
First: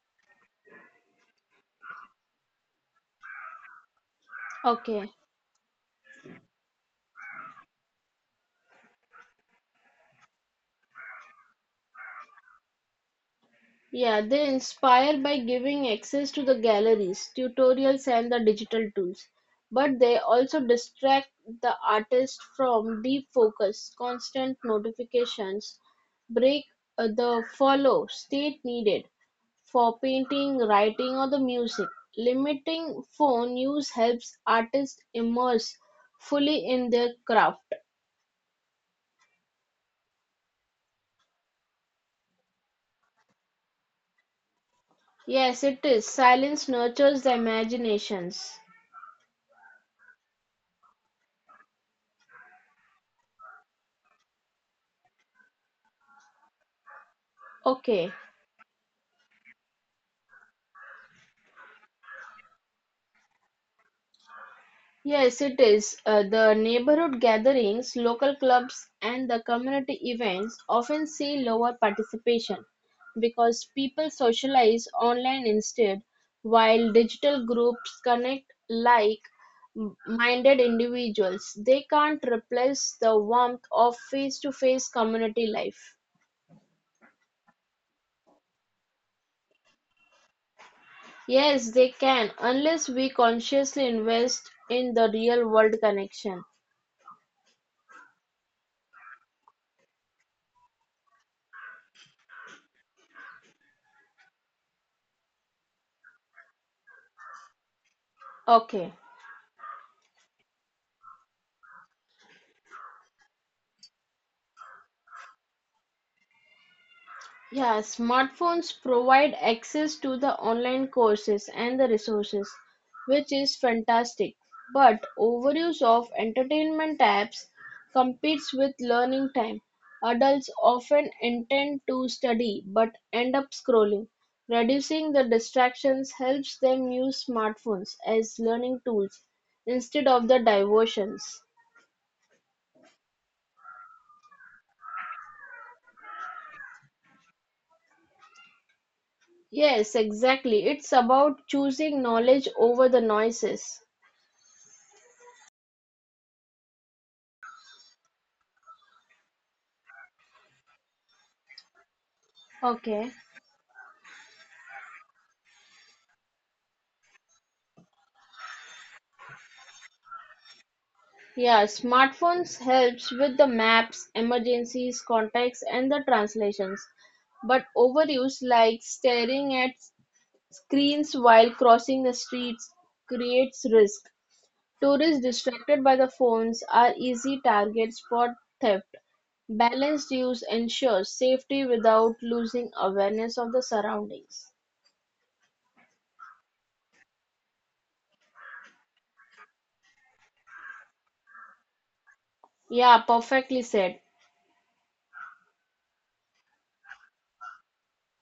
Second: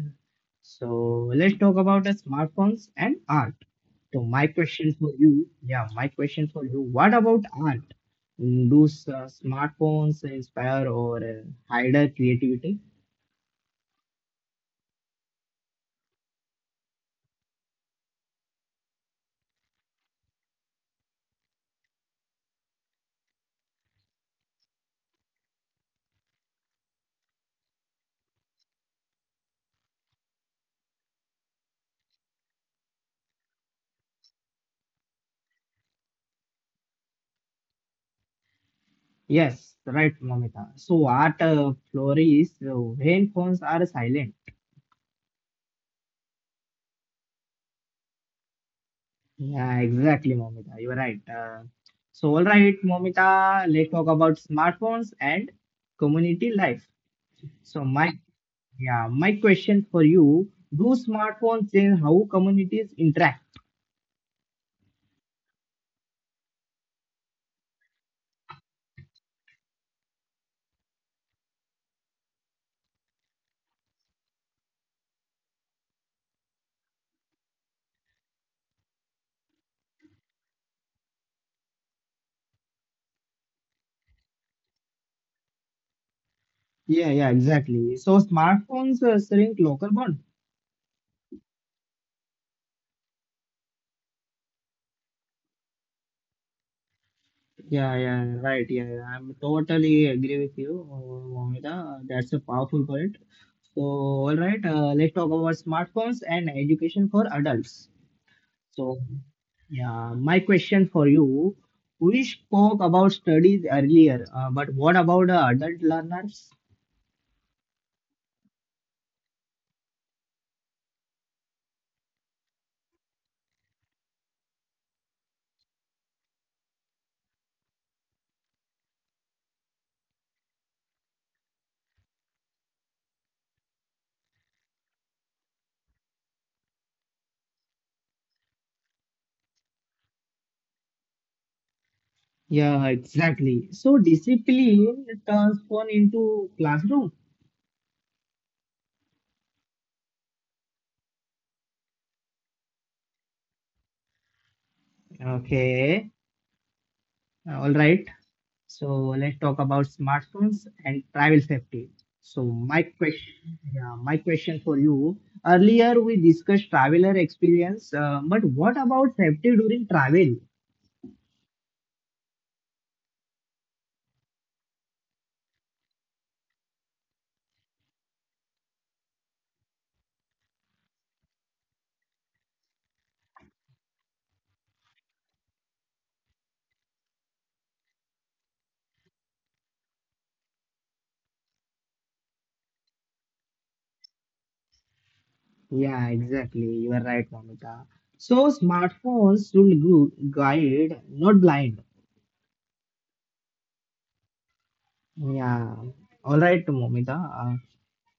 S1: So let's talk about the smartphones and art. So my question
S2: Okay.
S1: for you, yeah, my question for you. What about art? Mm, do smartphones inspire or hinder creativity?
S2: Yeah, they inspire by giving access to the galleries, tutorials, and the digital tools. But they also distract the artist from deep focus, constant notifications, break the follow state needed for painting, writing, or the music. Limiting phone use helps artists immerse fully in their craft.
S1: Yes, right, Momita. So art flourishes when phones are silent.
S2: Yes, it is. Silence nurtures the imaginations.
S1: Yeah, exactly, Momita. You're right. So all right, Momita. Let's talk about smartphones and community life. So
S2: Okay.
S1: my yeah, my question for you: Do smartphones change how communities interact?
S2: Yes, it is. The neighborhood gatherings, local clubs, and the community events often see lower participation because people socialize online instead, while digital groups connect like minded individuals. They can't replace the warmth of face to face community life.
S1: Yeah, yeah, exactly. So smartphones shrink local bond.
S2: Yes, they can, unless we consciously invest in the real world connection.
S1: Yeah, yeah, right. Yeah, yeah. I'm totally agree with you, Momita. That's a powerful point. So, all right, let's talk about smartphones and education for adults.
S2: Okay.
S1: So, yeah, my question for you, we spoke about studies earlier, but what about adult learners?
S2: Yeah, smartphones provide access to the online courses and the resources, which is fantastic. But overuse of entertainment apps competes with learning time. Adults often intend to study but end up scrolling. Reducing the distractions helps them use smartphones as learning tools instead of the diversions.
S1: Yeah, exactly. So, discipline transform into classroom.
S2: Yes, exactly. It's about choosing knowledge over the noises.
S1: Okay, all right. So let's talk about smartphones and travel safety. So my
S2: Okay.
S1: question, yeah, my question for you. Earlier we discussed traveler experience, but what about safety during travel?
S2: Yeah, smartphones helps with the maps, emergencies, contacts and the translations. But overuse like staring at screens while crossing the streets creates risk. Tourists distracted by the phones are easy targets for theft. Balanced use ensures safety without losing awareness of the surroundings.
S1: Yeah, exactly. You are right, Mamita. So smartphones should guide, not blind.
S2: Yeah, perfectly said.
S1: Yeah. All right, Momita.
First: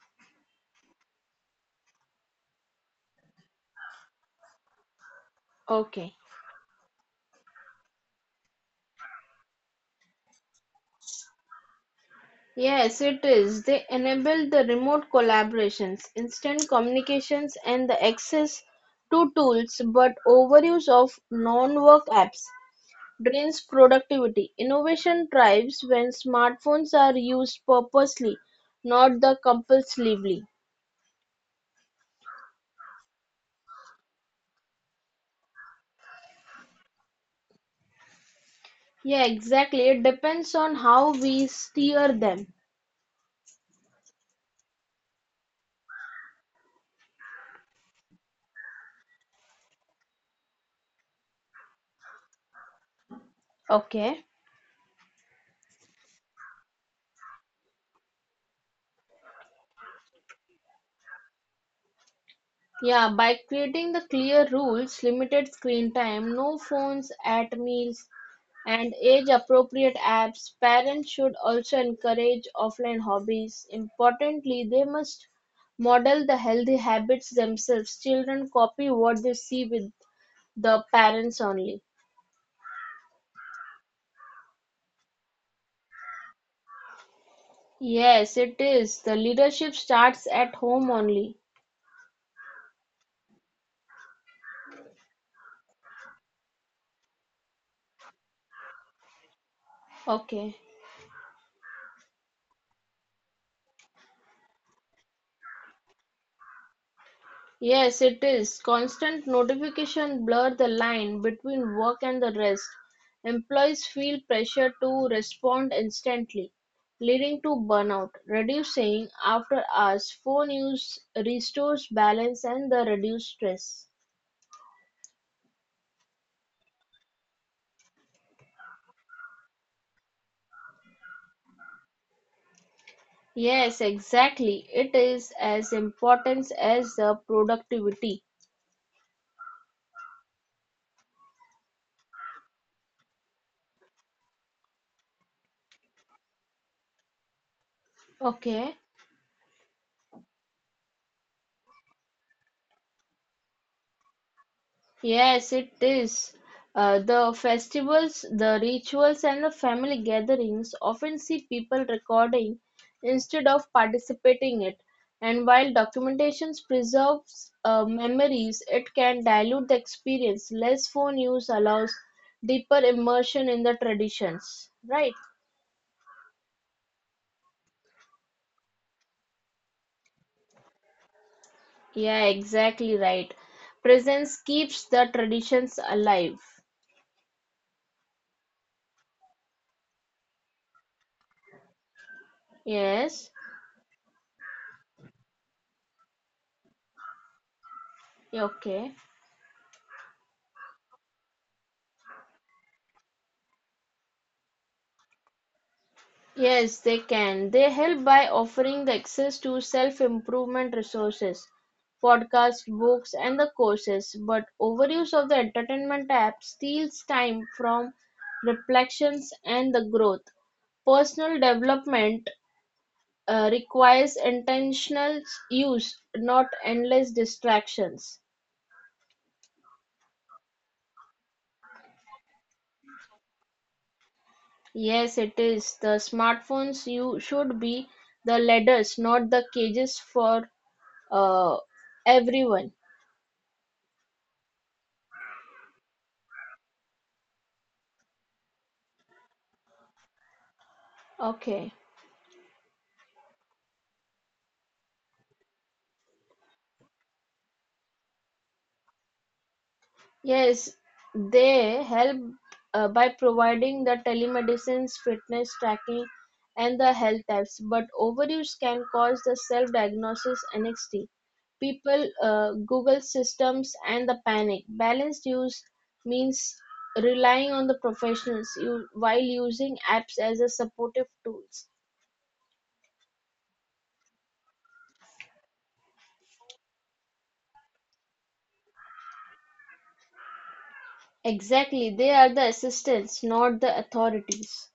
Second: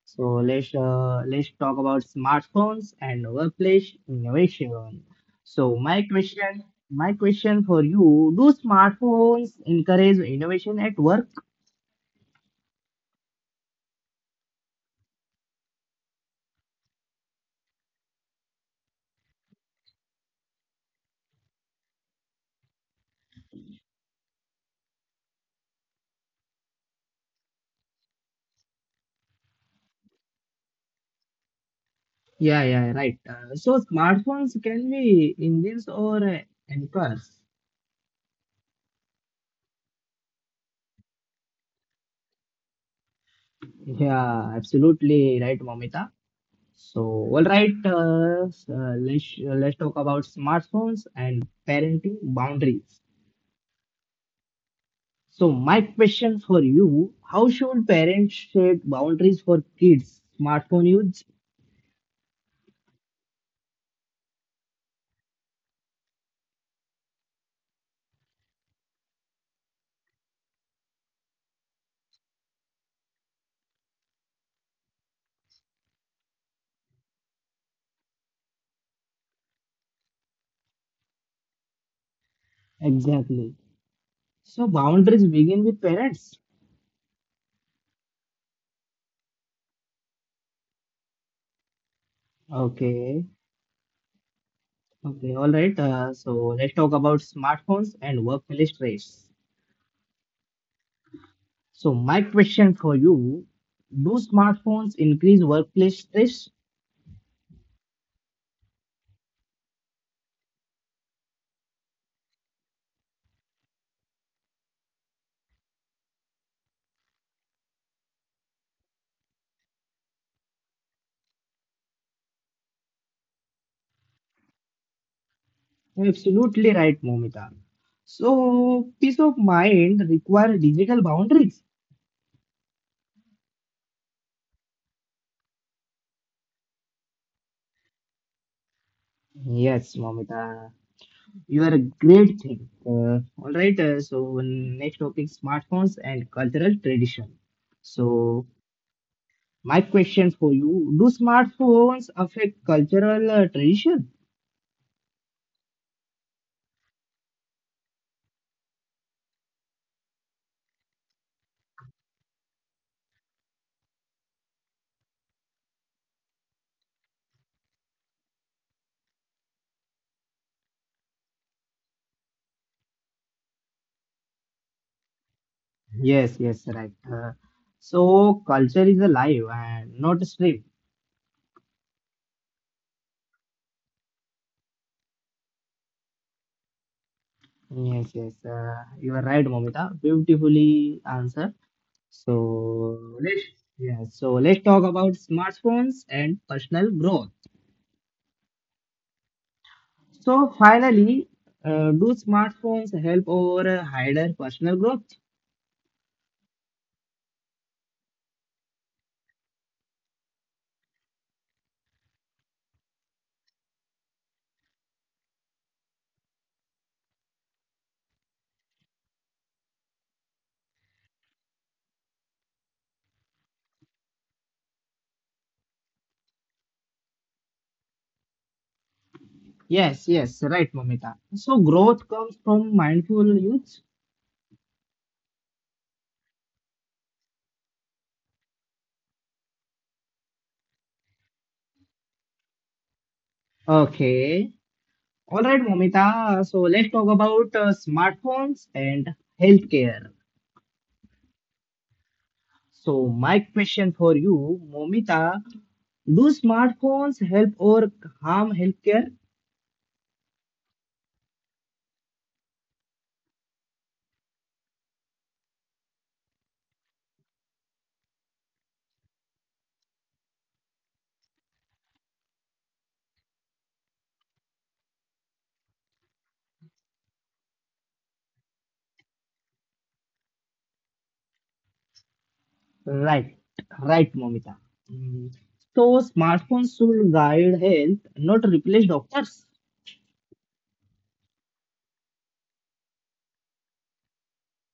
S1: So let's talk about smartphones and workplace innovation. So my
S2: Okay.
S1: question, my question for you: Do smartphones encourage innovation at work?
S2: Yes, it is. They enable the remote collaborations, instant communications, and the access to tools, but overuse of non work apps drains productivity. Innovation thrives when smartphones are used purposely, not the compulsively.
S1: Yeah, yeah, right. So smartphones can be engines or anchors.
S2: Yeah, exactly. It depends on how we steer them.
S1: Yeah, absolutely right, Momita. So, all right, let's talk about smartphones and parenting boundaries.
S2: Okay.
S1: So my question for you, how should parents set boundaries for kids smartphone use?
S2: Yeah, by creating the clear rules, limited screen time, no phones at meals, and age appropriate apps, parents should also encourage offline hobbies. Importantly, they must model the healthy habits themselves. Children copy what they see with the parents only.
S1: Exactly. So boundaries begin with parents.
S2: Yes, it is. The leadership starts at home only.
S1: Okay. Okay. All right. So let's talk about smartphones and workplace stress.
S2: Okay.
S1: So my question for you, do smartphones increase workplace stress?
S2: Yes, it is. Constant notification blur the line between work and the rest. Employees feel pressure to respond instantly, leading to burnout. Reducing after hours phone use restores balance and the reduced stress.
S1: Absolutely right, Momita. So peace of mind require digital boundaries.
S2: Yes, exactly. It is as important as the productivity.
S1: Yes, Momita. You are a great thing. Mm, all right, so next topic, smartphones and cultural tradition. So,
S2: Okay.
S1: my question for you, do smartphones affect cultural tradition?
S2: Yes, it is. The festivals, the rituals, and the family gatherings often see people recording instead of participating it. And while documentations preserves memories, it can dilute the experience. Less phone use allows deeper immersion in the traditions. Right?
S1: Yes, yes, right. So, culture is alive and not a stream.
S2: Yeah, exactly right. Presence keeps the traditions alive.
S1: Yes, yes, you are right, Momita. Beautifully answered. So,
S2: Yes.
S1: let's, yeah, so let's talk about smartphones and personal growth.
S2: Yeah, okay.
S1: So finally, do smartphones help or hinder personal growth?
S2: Yes, they can. They help by offering the access to self-improvement resources, podcasts, books, and the courses. But overuse of the entertainment app steals time from reflections and the growth. Personal development requires intentional use, not endless distractions.
S1: Yes, yes, right, Momita. So growth comes from mindful use.
S2: Yes, it is. The smartphones you should be the ladders, not the cages for uh, everyone.
S1: Okay. All right, Momita. So let's talk about smartphones and healthcare.
S2: Okay.
S1: So my question for you, Momita, do smartphones help or harm healthcare?
S2: Yes, they help by providing the telemedicines, fitness tracking, and the health apps. But overuse can cause the self-diagnosis NXT. People Google systems and the panic. Balanced use means relying on the professionals you, while using apps as a supportive tools.
S1: Right, right, Momita. Mm. So smartphones should guide health, not replace doctors.
S2: Exactly, they are the assistants, not the authorities.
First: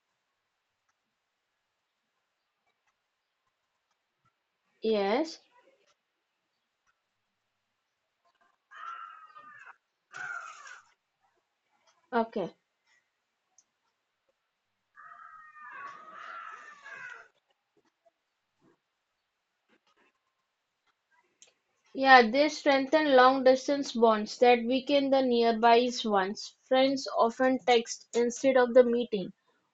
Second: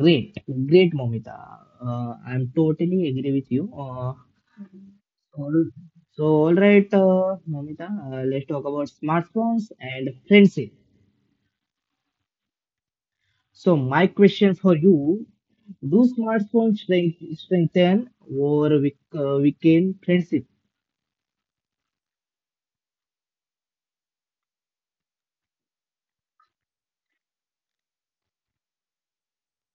S1: Great, great, Momita. I'm totally agree with you.
S2: Yes.
S1: All, so, all right, Momita, let's talk about smartphones and friendship.
S2: Okay.
S1: So, my question for you: Do smartphones strengthen or weaken friendship?
S2: Yeah, they strengthen long distance bonds that weaken the nearby ones. Friends often text instead of the meeting.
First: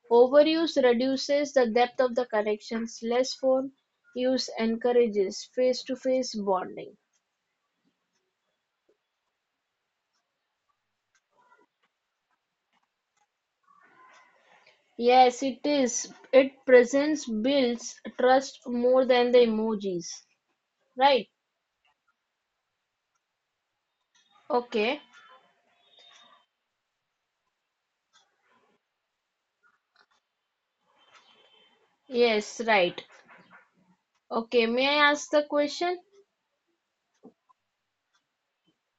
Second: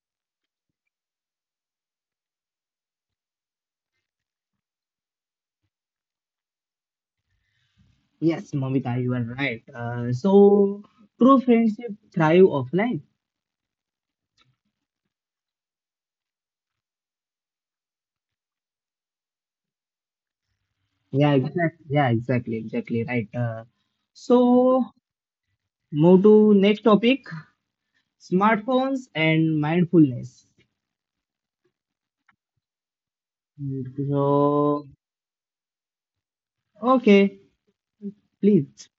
S2: Overuse reduces the depth of the connections. Less phone use encourages face to face bonding.
S1: Yes, Momita, you are right. So, true friendship thrive offline.
S2: Yes, it is. It presents builds trust more than the emojis. Right?
S1: Yeah, exactly. Yeah, exactly, exactly right. So,
S2: Okay.
S1: move to next topic, smartphones and mindfulness.
S2: Yes, right. Okay, may
S1: So,
S2: I ask the question?
S1: okay, please.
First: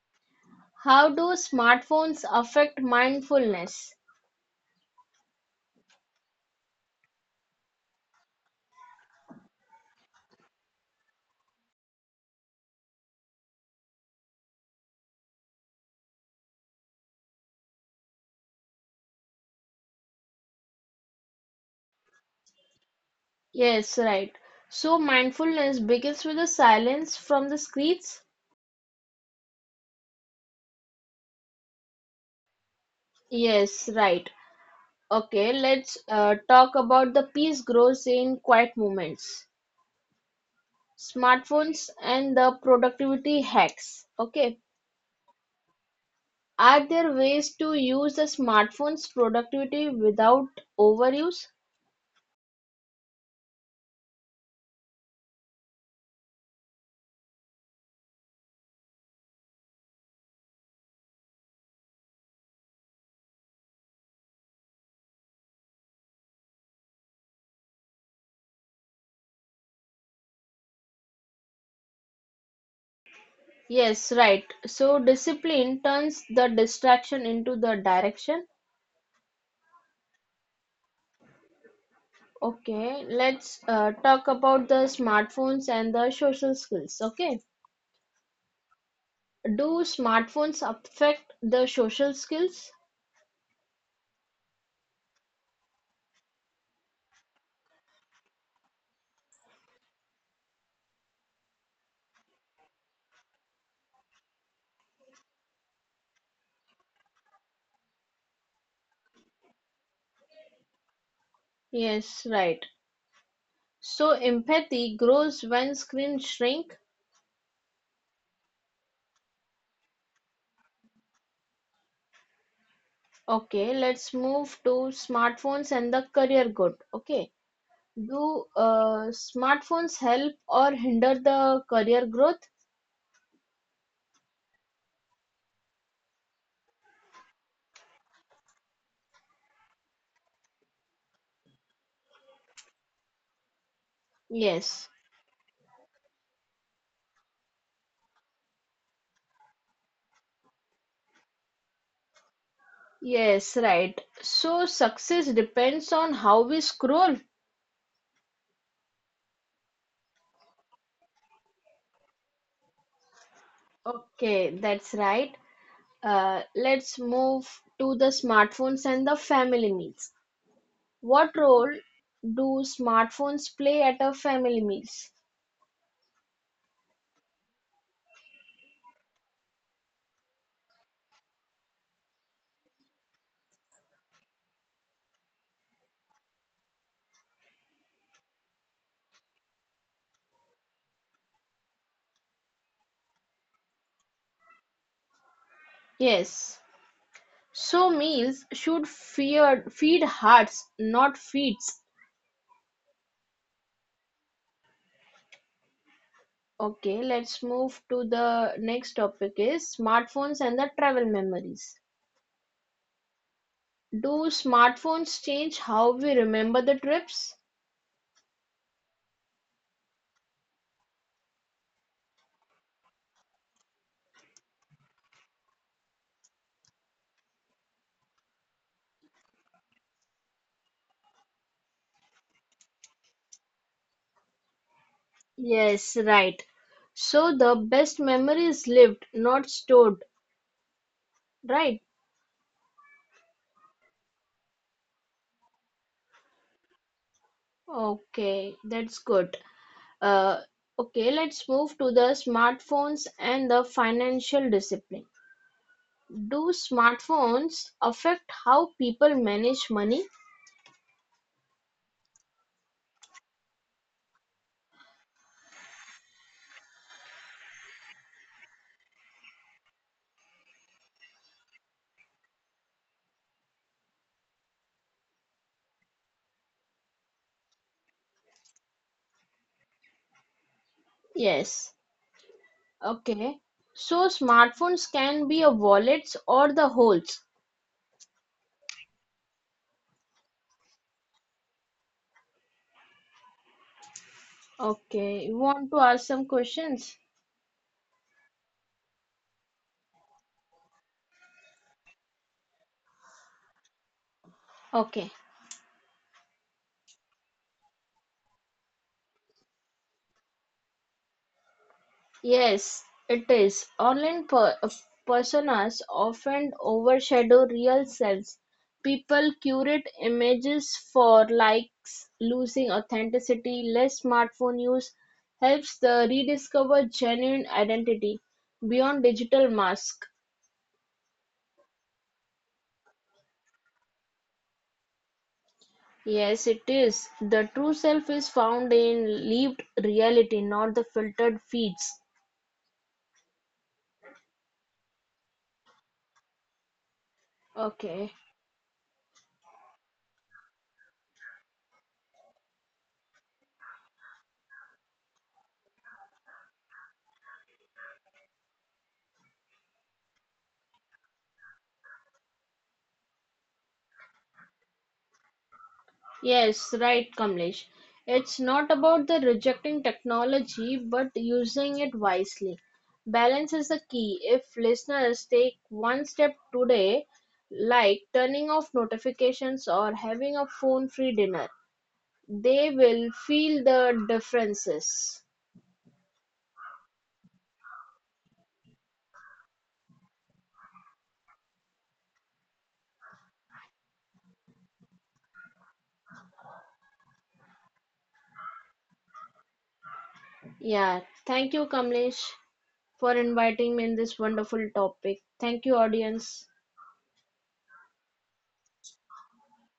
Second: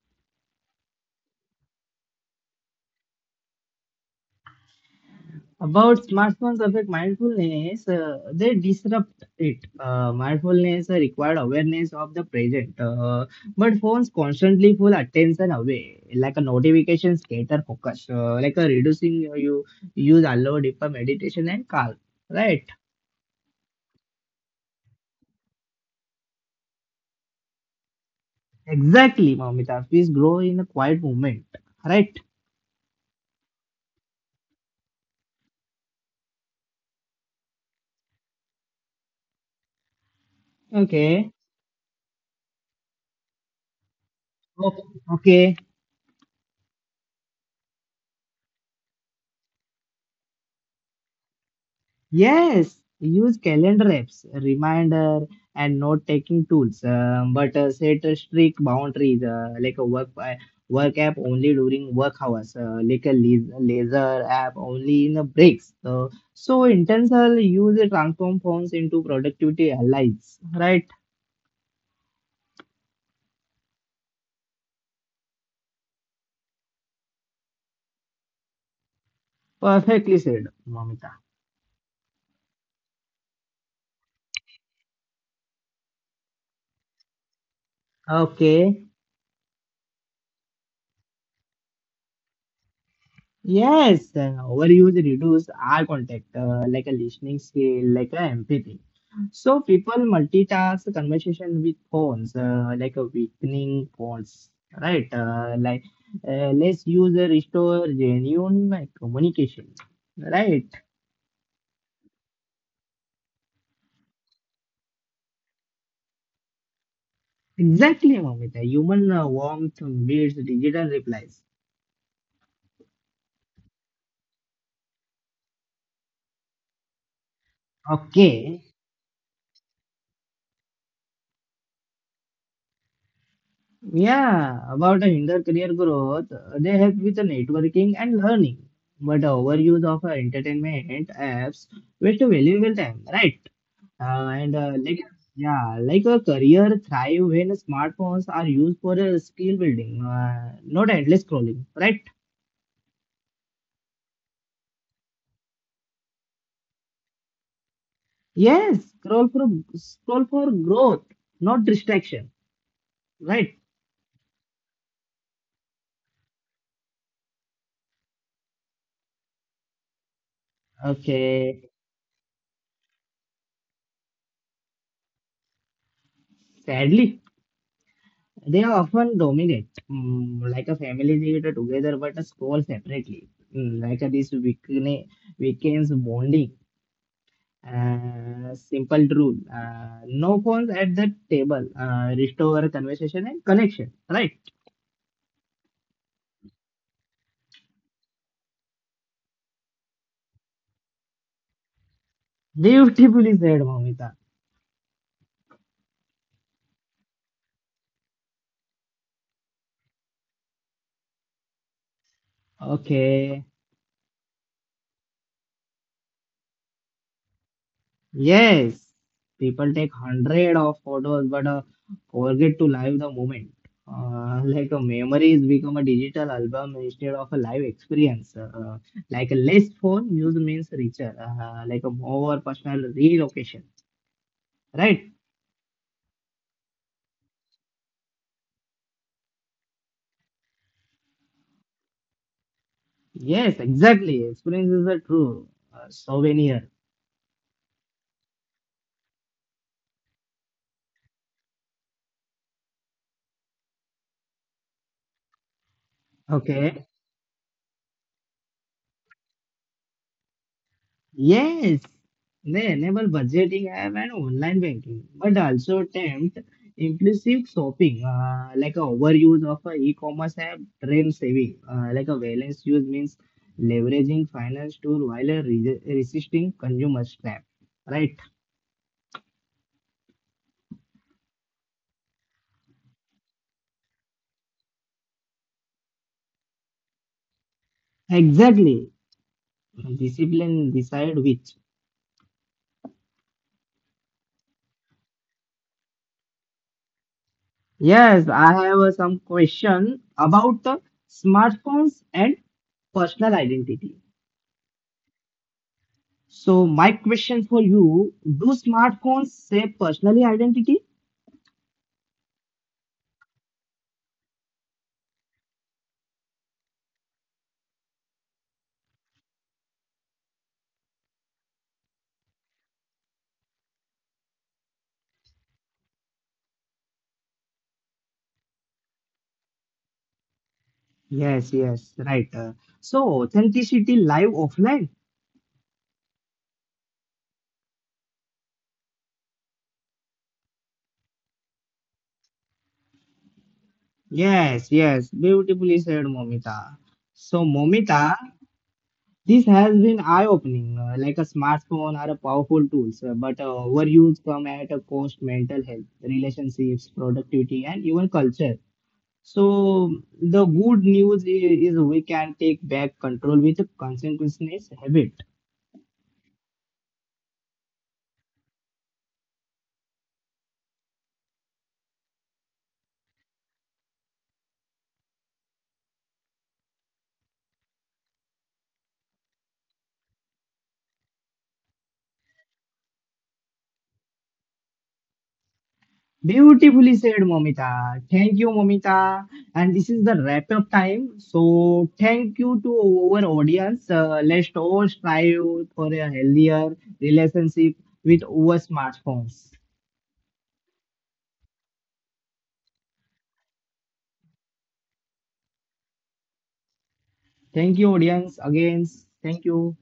S2: How do smartphones affect mindfulness?
S1: About smartphones affect mindfulness, they disrupt it. Mindfulness required awareness of the present, but phones constantly pull attention away, like a notification scatter focus, like a reducing you use allow deeper meditation and calm. Right?
S2: Yes, right. So mindfulness begins with the silence from the screens?
S1: Exactly, Mamita. Please grow in a quiet moment. Right?
S2: Yes, right. Okay, let's talk about the peace grows in quiet moments.
S1: Okay.
S2: Smartphones and the productivity hacks. Okay,
S1: Okay. Okay.
S2: are there ways to use the smartphones productivity without overuse?
S1: Yes, use calendar apps, reminder, and note taking tools, but set a strict boundaries like a work app only during work hours, like a laser app only in the breaks. So intentional use transform phones into productivity allies. Right?
S2: Yes, right. So discipline turns the distraction into the direction.
S1: Perfectly said, Mamita.
S2: Okay, let's talk about the smartphones and the social skills. Okay,
S1: Okay.
S2: do smartphones affect the social skills?
S1: Yes, overuse reduce eye contact, like a listening skill, like a empathy. So people multitask conversation with phones, like a weakening phones, right? Let's use restore genuine communication, right?
S2: Yes, right. So empathy grows when screens shrink.
S1: Exactly, Mamita. Human warmth beats digital replies.
S2: Okay, let's move to smartphones and the career growth. Okay, do
S1: Okay.
S2: smartphones help or hinder the career growth?
S1: Yeah, about a hinder career growth, they help with the networking and learning. But the overuse of entertainment apps waste a valuable time, right? Uh, and uh,
S2: Yes,
S1: like yeah, like a career thrive when smartphones are used for skill building, not endless scrolling, right?
S2: yes, right. So success depends on how we scroll.
S1: Yes, scroll for growth, not distraction, right?
S2: Okay, that's right. Let's move to the smartphones and the family meals. What role
S1: Okay,
S2: do smartphones play at a family meals?
S1: sadly. They often dominate, mm, like a family theater together but a score separately. Mm, like a, this weekend's bonding. Simple rule. No phones at the table. Restore conversation and connection. Right?
S2: Yes. So meals should feed hearts, not feeds.
S1: Beautifully said, Mamita.
S2: Okay, let's move to the next topic is smartphones and the travel memories.
S1: Okay.
S2: Do smartphones change how we remember the trips?
S1: Yes, people take hundred of photos but forget to live the moment. Like a memory is become a digital album instead of a live experience. Like a less phone use means richer. Like a more personal relocation. Right?
S2: Yes, right. So the best memory is lived, not stored, right?
S1: Yes, exactly. Experience is the true souvenir.
S2: Okay, that's good. Uh, okay, let's move to the smartphones and the financial discipline. Do
S1: Okay.
S2: smartphones affect how people manage money?
S1: Yes, they enable budgeting app and online banking, but also tempt impulsive shopping, like a overuse of a e-commerce app drain saving, like a balance use means leveraging finance tool while a resisting consumer trap. Right?
S2: Yes. Okay. So smartphones can be a wallets or the holes.
S1: Exactly. Discipline decide which.
S2: Okay, you want to ask some questions?
S1: Yes, I have some question about the smartphones and personal identity.
S2: Okay.
S1: So, my question for you, do smartphones save personal identity?
S2: Yes, it is. Online personas often overshadow real selves. People curate images for likes, losing authenticity. Less smartphone use helps the rediscover genuine identity beyond digital mask.
S1: Yes, yes, right. So, authenticity live offline?
S2: Yes, it is. The true self is found in lived reality, not the filtered feeds.
S1: Yes, yes, beautifully said, Momita. So,
S2: Okay.
S1: Momita, this has been eye opening. Like a smartphone are a powerful tools, but overuse come at a cost mental health, relationships, productivity, and even culture. So, the good news is we can take back control with a consequences habit.
S2: Yes, right, Kamlesh. It's not about the rejecting technology but using it wisely. Balance is the key. If listeners take one step today, like turning off notifications or having a phone-free dinner, they will feel the differences.
S1: Beautifully said, Momita. Thank you, Momita. And this is the wrap up time. So, thank you to our audience. Let's all strive for a healthier relationship with our smartphones.
S2: Yeah, thank you, Kamlesh, for inviting me in this wonderful topic. Thank you, audience.
S1: Thank you, audience. Again, thank you.